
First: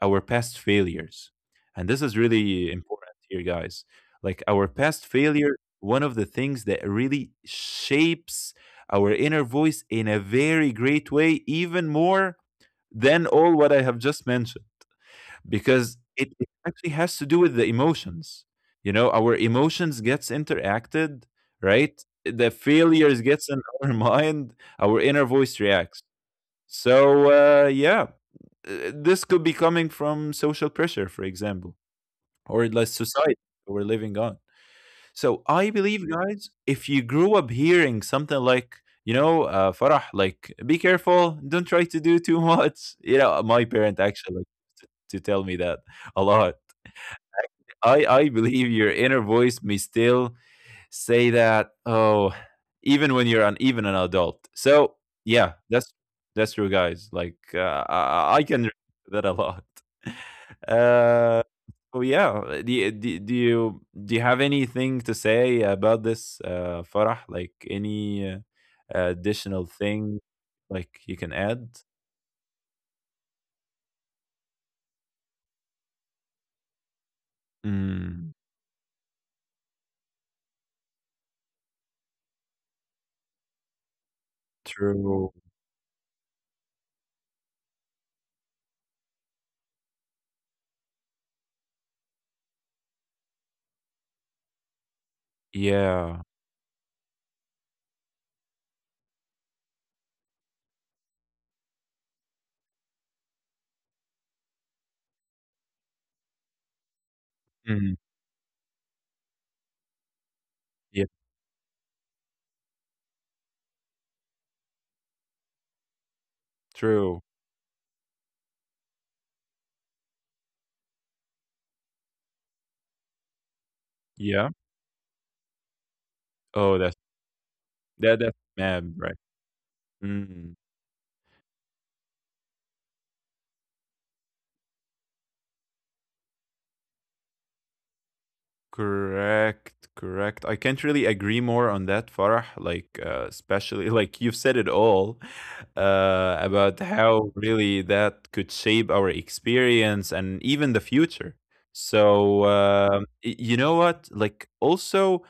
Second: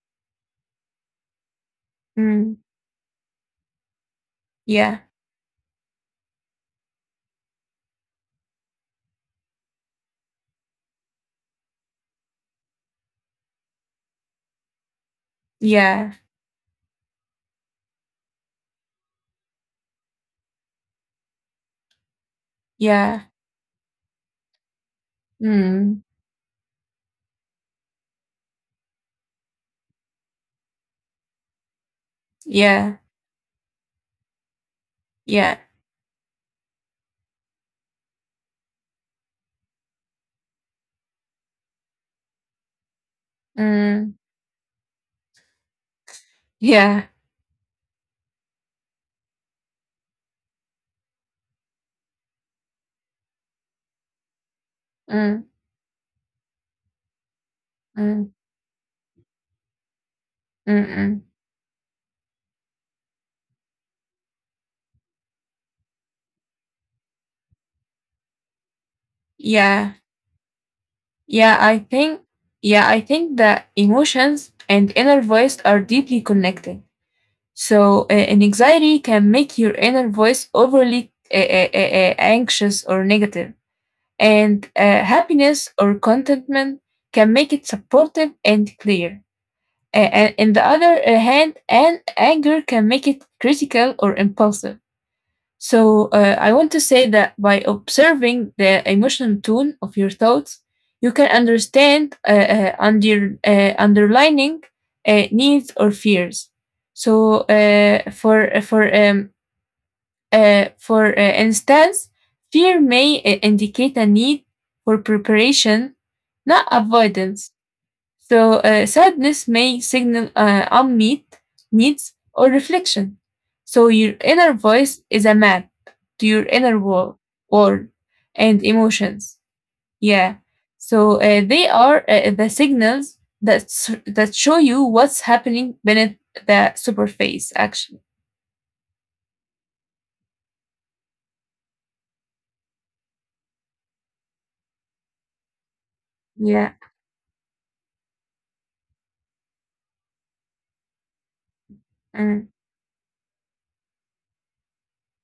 [SPEAKER 1] our past failures. And this is
[SPEAKER 2] mm,
[SPEAKER 1] really important here, guys. Like our
[SPEAKER 2] yeah,
[SPEAKER 1] past failure, one of the things that really shapes our inner voice in a very great way, even more than all what I have just mentioned, because
[SPEAKER 2] yeah,
[SPEAKER 1] it actually has to do with the emotions. You know, our emotions gets interacted, right? The failures
[SPEAKER 2] yeah,
[SPEAKER 1] gets in our mind, our inner voice reacts.
[SPEAKER 2] mm,
[SPEAKER 1] Yeah, this could be coming from social pressure, for example, or less
[SPEAKER 2] yeah,
[SPEAKER 1] society we're living on. So
[SPEAKER 2] yeah,
[SPEAKER 1] I believe, guys, if you grew up hearing something like, you know, Farah, like, be careful, don't try to do too much. You know, my parent
[SPEAKER 2] mm,
[SPEAKER 1] actually to tell me that a lot.
[SPEAKER 2] yeah,
[SPEAKER 1] I believe your inner voice may still say that, oh, even when you're an even an adult. So
[SPEAKER 2] mm,
[SPEAKER 1] yeah, that's true, guys. Like uh,
[SPEAKER 2] mm,
[SPEAKER 1] I, I can relate to that a lot.
[SPEAKER 2] mm, mm.
[SPEAKER 1] Uh, so yeah, do you have anything to say about this, Farah? Like any additional
[SPEAKER 2] Yeah,
[SPEAKER 1] thing, like you can
[SPEAKER 2] yeah.
[SPEAKER 1] add?
[SPEAKER 2] I think, yeah, I think that emotions and inner voice are deeply connected. So,
[SPEAKER 1] Mm,
[SPEAKER 2] an anxiety can make your inner voice overly anxious or negative, and
[SPEAKER 1] true.
[SPEAKER 2] happiness or contentment can make it supportive and clear. And on the other hand, and anger can make it critical or impulsive. So
[SPEAKER 1] Yeah.
[SPEAKER 2] I want to say that by observing the emotional tone of your thoughts, you can understand underlining needs or fears. So
[SPEAKER 1] Mm,
[SPEAKER 2] uh, for for um, uh,
[SPEAKER 1] yeah.
[SPEAKER 2] for uh, instance, fear may indicate a need for preparation, not
[SPEAKER 1] True.
[SPEAKER 2] avoidance. So sadness may signal unmet needs or reflection. So your
[SPEAKER 1] Yeah.
[SPEAKER 2] inner voice is a map to your
[SPEAKER 1] Oh,
[SPEAKER 2] inner
[SPEAKER 1] that's
[SPEAKER 2] world
[SPEAKER 1] that's
[SPEAKER 2] and
[SPEAKER 1] mad, right?
[SPEAKER 2] emotions. Yeah.
[SPEAKER 1] Mm.
[SPEAKER 2] So they are the signals that show you what's happening beneath the superface. Actually.
[SPEAKER 1] Correct, correct. I can't really agree more on that, Farah. Like, especially, like, you've said it all
[SPEAKER 2] Yeah.
[SPEAKER 1] about how really that could shape our experience and even the future. So,
[SPEAKER 2] Mm,
[SPEAKER 1] you know what? Like, also,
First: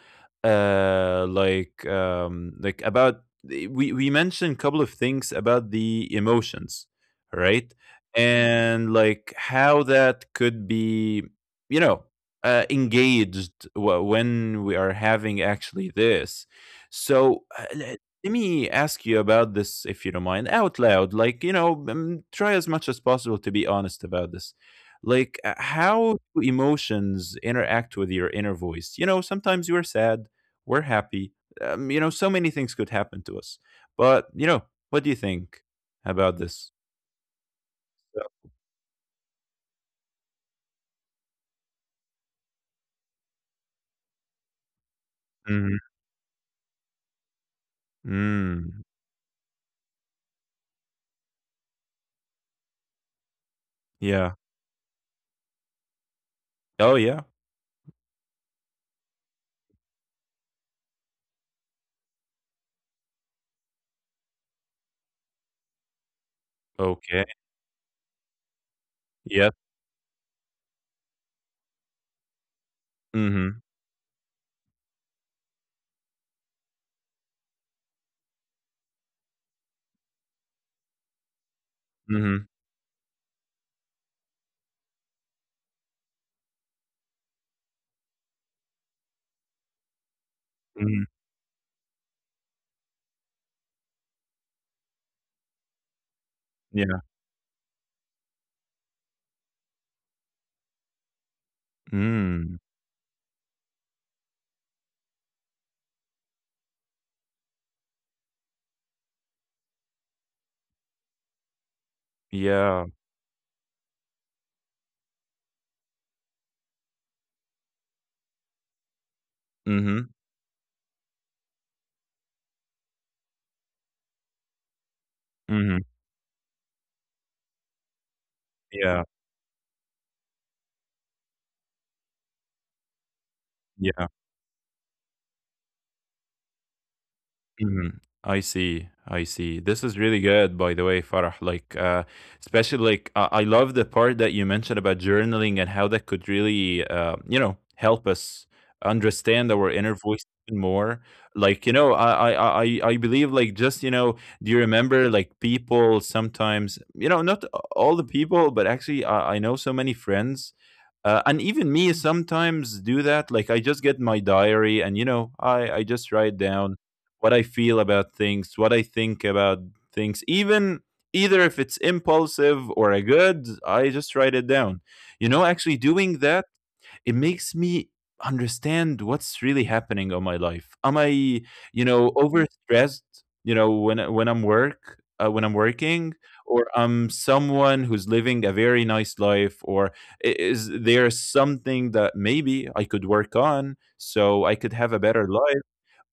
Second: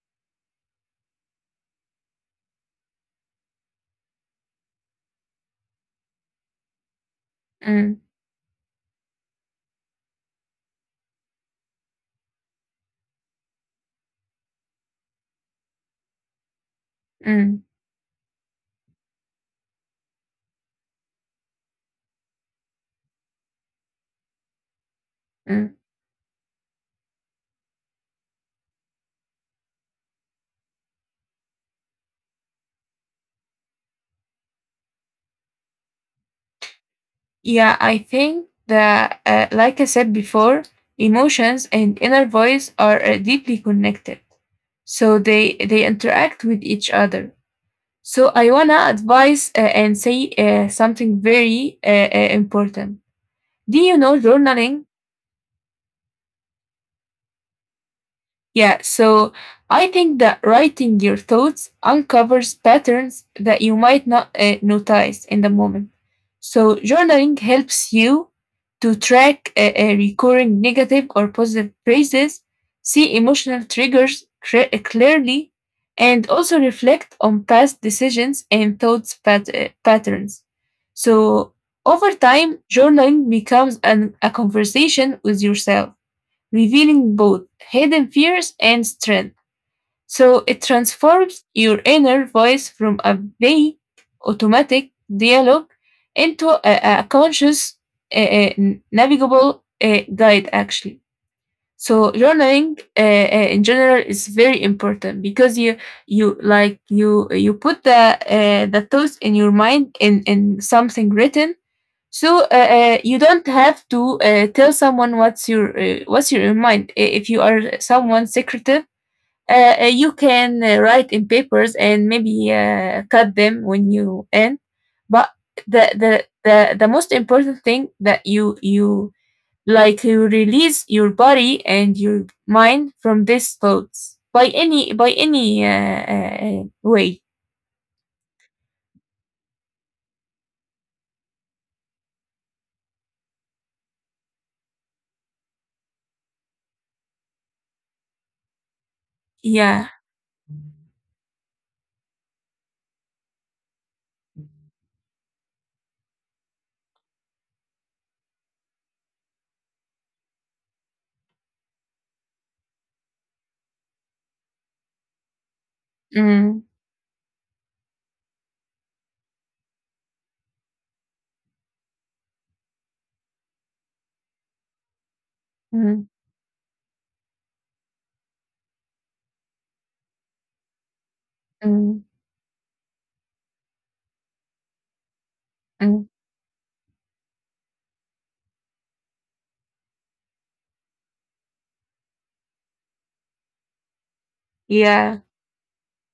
[SPEAKER 1] like about we mentioned a couple of things about the emotions, right?
[SPEAKER 2] mm,
[SPEAKER 1] And like how that could be, you know, engaged when we are having actually this. So
[SPEAKER 2] mm,
[SPEAKER 1] uh, le- Let me ask you about this, if you don't mind, out loud. Like, you know, try as much as possible to be honest about this. Like,
[SPEAKER 2] mm.
[SPEAKER 1] how do emotions interact with your inner voice? You know, sometimes you are sad, we're happy. You know, so many things could happen to us. But, you know, what do you think about this?
[SPEAKER 2] Yeah, I
[SPEAKER 1] So,
[SPEAKER 2] think that, like I said before, emotions and inner voice are deeply connected. So
[SPEAKER 1] mhm.
[SPEAKER 2] they interact with each other. So I wanna
[SPEAKER 1] Mm,
[SPEAKER 2] advise and say something very important. Do you know
[SPEAKER 1] yeah.
[SPEAKER 2] journaling?
[SPEAKER 1] Oh, yeah.
[SPEAKER 2] Yeah, so I think that writing your thoughts uncovers patterns that you might not notice in the moment. So,
[SPEAKER 1] Okay.
[SPEAKER 2] journaling helps you to track
[SPEAKER 1] Yep.
[SPEAKER 2] recurring negative or positive phrases, see
[SPEAKER 1] Mm-hmm.
[SPEAKER 2] emotional triggers clearly, and also reflect on past decisions and thoughts patterns. So, over
[SPEAKER 1] Mm-hmm.
[SPEAKER 2] time, journaling becomes a conversation with yourself revealing both hidden fears and strength. So it
[SPEAKER 1] Mm,
[SPEAKER 2] transforms your inner voice from a vague automatic dialogue into
[SPEAKER 1] yeah.
[SPEAKER 2] a conscious, uh, uh, navigable guide, actually. So
[SPEAKER 1] Mm,
[SPEAKER 2] journaling in general is very important because you like you put the thoughts in your mind in something written, so
[SPEAKER 1] yeah.
[SPEAKER 2] you don't have to tell someone what's your mind. I- If you are someone secretive,
[SPEAKER 1] Mhm,
[SPEAKER 2] you can write in papers and maybe cut them when you end. But
[SPEAKER 1] mhm.
[SPEAKER 2] the the most important thing that you
[SPEAKER 1] Yeah,
[SPEAKER 2] you like you release your body and your mind from these
[SPEAKER 1] yeah.
[SPEAKER 2] thoughts by any way.
[SPEAKER 1] Mhm. I see. I see. This is really good, by the way, Farah. Like, especially like I love the part that you mentioned about journaling and how that could really, you know, help us understand our
[SPEAKER 2] Yeah.
[SPEAKER 1] inner voice even more. Like, you know, I believe like just you know, do you remember like people sometimes, you know, not all the people, but actually I know so many friends, and even me sometimes do that. Like I just get my diary and you know I just write
[SPEAKER 2] Mm,
[SPEAKER 1] down what I feel about things, what I think about things, even either if it's impulsive or a good, I just write it down. You know, actually
[SPEAKER 2] mm,
[SPEAKER 1] doing that, it makes me understand what's really happening on my life. Am I, you
[SPEAKER 2] mm,
[SPEAKER 1] know, overstressed, you know, when I'm work, when I'm
[SPEAKER 2] mm.
[SPEAKER 1] working, or I'm someone who's living a very nice life, or is there something that maybe I could work on so I could have a
[SPEAKER 2] Yeah.
[SPEAKER 1] better life?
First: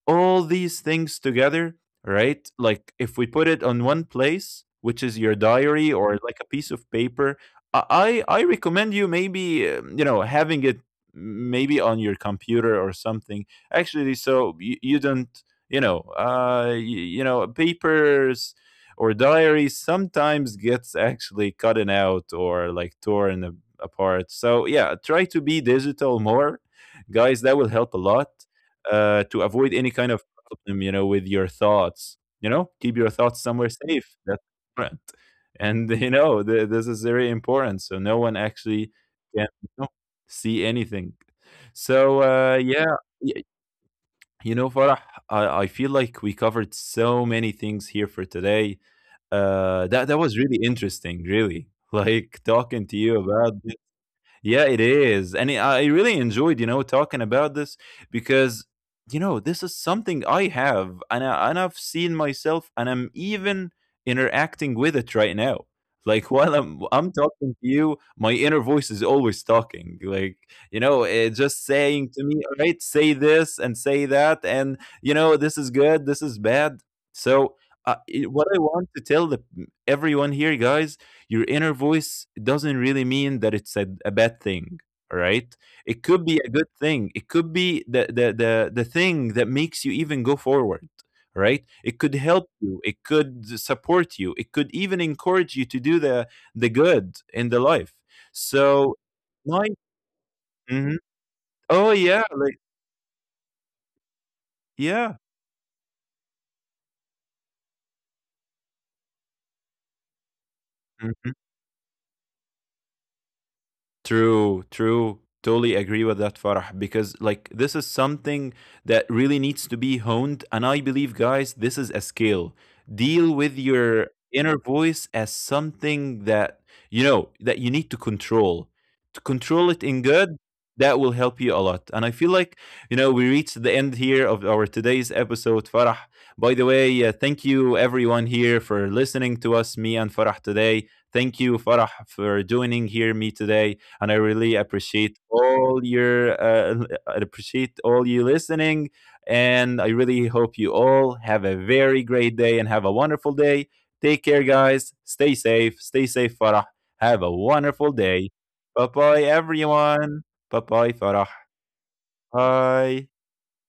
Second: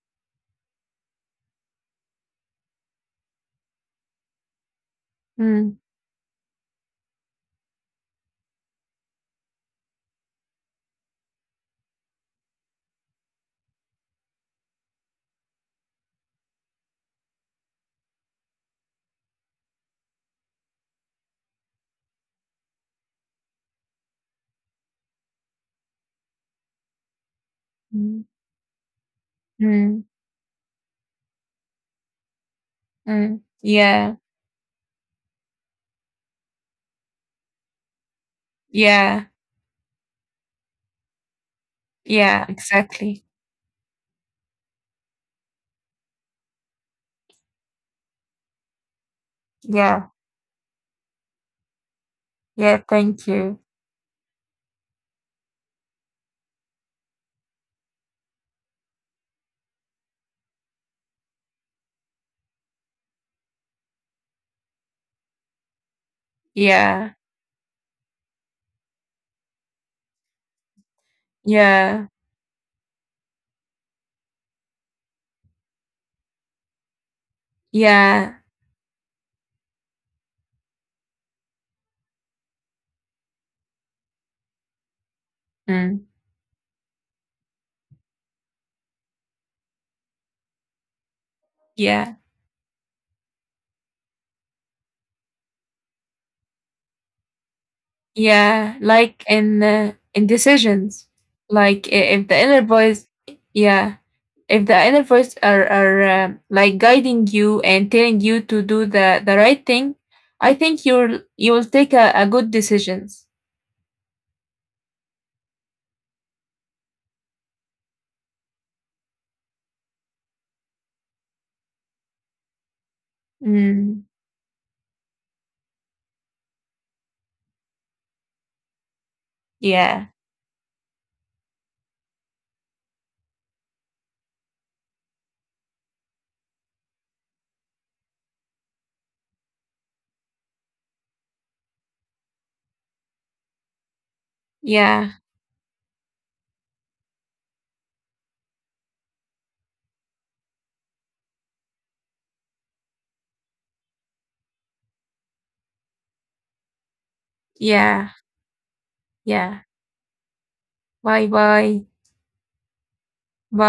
[SPEAKER 1] All these things together, right? Like if we put it on one place, which is your
[SPEAKER 2] Mm.
[SPEAKER 1] diary or like a piece of paper, I recommend you maybe you know, having it maybe on your computer or something. Actually, so you don't you know you know, papers or diaries sometimes gets actually cutting out or like torn apart. So yeah, try to be digital more, guys. That will help a lot to avoid any
[SPEAKER 2] Mm,
[SPEAKER 1] kind of problem, you know, with your thoughts. You know, keep your
[SPEAKER 2] mm.
[SPEAKER 1] thoughts somewhere
[SPEAKER 2] Yeah,
[SPEAKER 1] safe. That's important. And you know, this is very important. So no one actually
[SPEAKER 2] yeah,
[SPEAKER 1] can, you know, see anything.
[SPEAKER 2] yeah,
[SPEAKER 1] Yeah,
[SPEAKER 2] exactly.
[SPEAKER 1] y- you know, Farah, I feel like we covered so many things here for today.
[SPEAKER 2] Yeah,
[SPEAKER 1] That was really interesting. Really, like
[SPEAKER 2] yeah,
[SPEAKER 1] talking to you
[SPEAKER 2] thank
[SPEAKER 1] about,
[SPEAKER 2] you.
[SPEAKER 1] yeah, it is. And I really enjoyed, you know, talking about this because, you know, this is something I have and, and I've seen myself and I'm even interacting with it right now. Like while I'm
[SPEAKER 2] Yeah,
[SPEAKER 1] talking to you, my inner voice is always talking. Like, you know, it just
[SPEAKER 2] yeah,
[SPEAKER 1] saying to me, all right, say this and say that. And, you know, this is good, this is bad. So,
[SPEAKER 2] yeah,
[SPEAKER 1] what I want to tell the, everyone here, guys, your inner voice doesn't really mean that it's a bad thing, right? It
[SPEAKER 2] mm,
[SPEAKER 1] could be a good thing. It could be the thing that makes you even go forward, right? It
[SPEAKER 2] yeah,
[SPEAKER 1] could help you, it could support you, it could even encourage you to do the good in the life.
[SPEAKER 2] yeah.
[SPEAKER 1] So
[SPEAKER 2] Like
[SPEAKER 1] my
[SPEAKER 2] in
[SPEAKER 1] mhm.
[SPEAKER 2] decisions, like
[SPEAKER 1] Oh
[SPEAKER 2] I-
[SPEAKER 1] yeah,
[SPEAKER 2] if the
[SPEAKER 1] like
[SPEAKER 2] inner voice, yeah, if the inner
[SPEAKER 1] yeah,
[SPEAKER 2] voice are like guiding you and telling you to do the right thing, I think
[SPEAKER 1] mm-hmm.
[SPEAKER 2] you'll take a good decisions.
[SPEAKER 1] True, true. Totally agree with that, Farah, because like this is something that really needs to be honed. And I believe, guys, this is a skill. Deal with
[SPEAKER 2] Mm,
[SPEAKER 1] your inner voice as something that, you know, that you need to control. To control it in
[SPEAKER 2] yeah,
[SPEAKER 1] good, that will help you a lot. And I feel like, you know, we reached the end here of our today's episode, Farah. By the way, thank you everyone here for listening to us, me and Farah today. Thank you, Farah, for joining here me today, and I really
[SPEAKER 2] yeah,
[SPEAKER 1] appreciate all your I appreciate all you listening. And I really hope you all have a very great day and have a wonderful day. Take care, guys. Stay safe. Stay safe, Farah. Have a wonderful
[SPEAKER 2] yeah,
[SPEAKER 1] day. Bye bye,
[SPEAKER 2] yeah.
[SPEAKER 1] everyone. Bye bye, Farah.
[SPEAKER 2] Bye bye.
[SPEAKER 1] Bye.
[SPEAKER 2] Bye.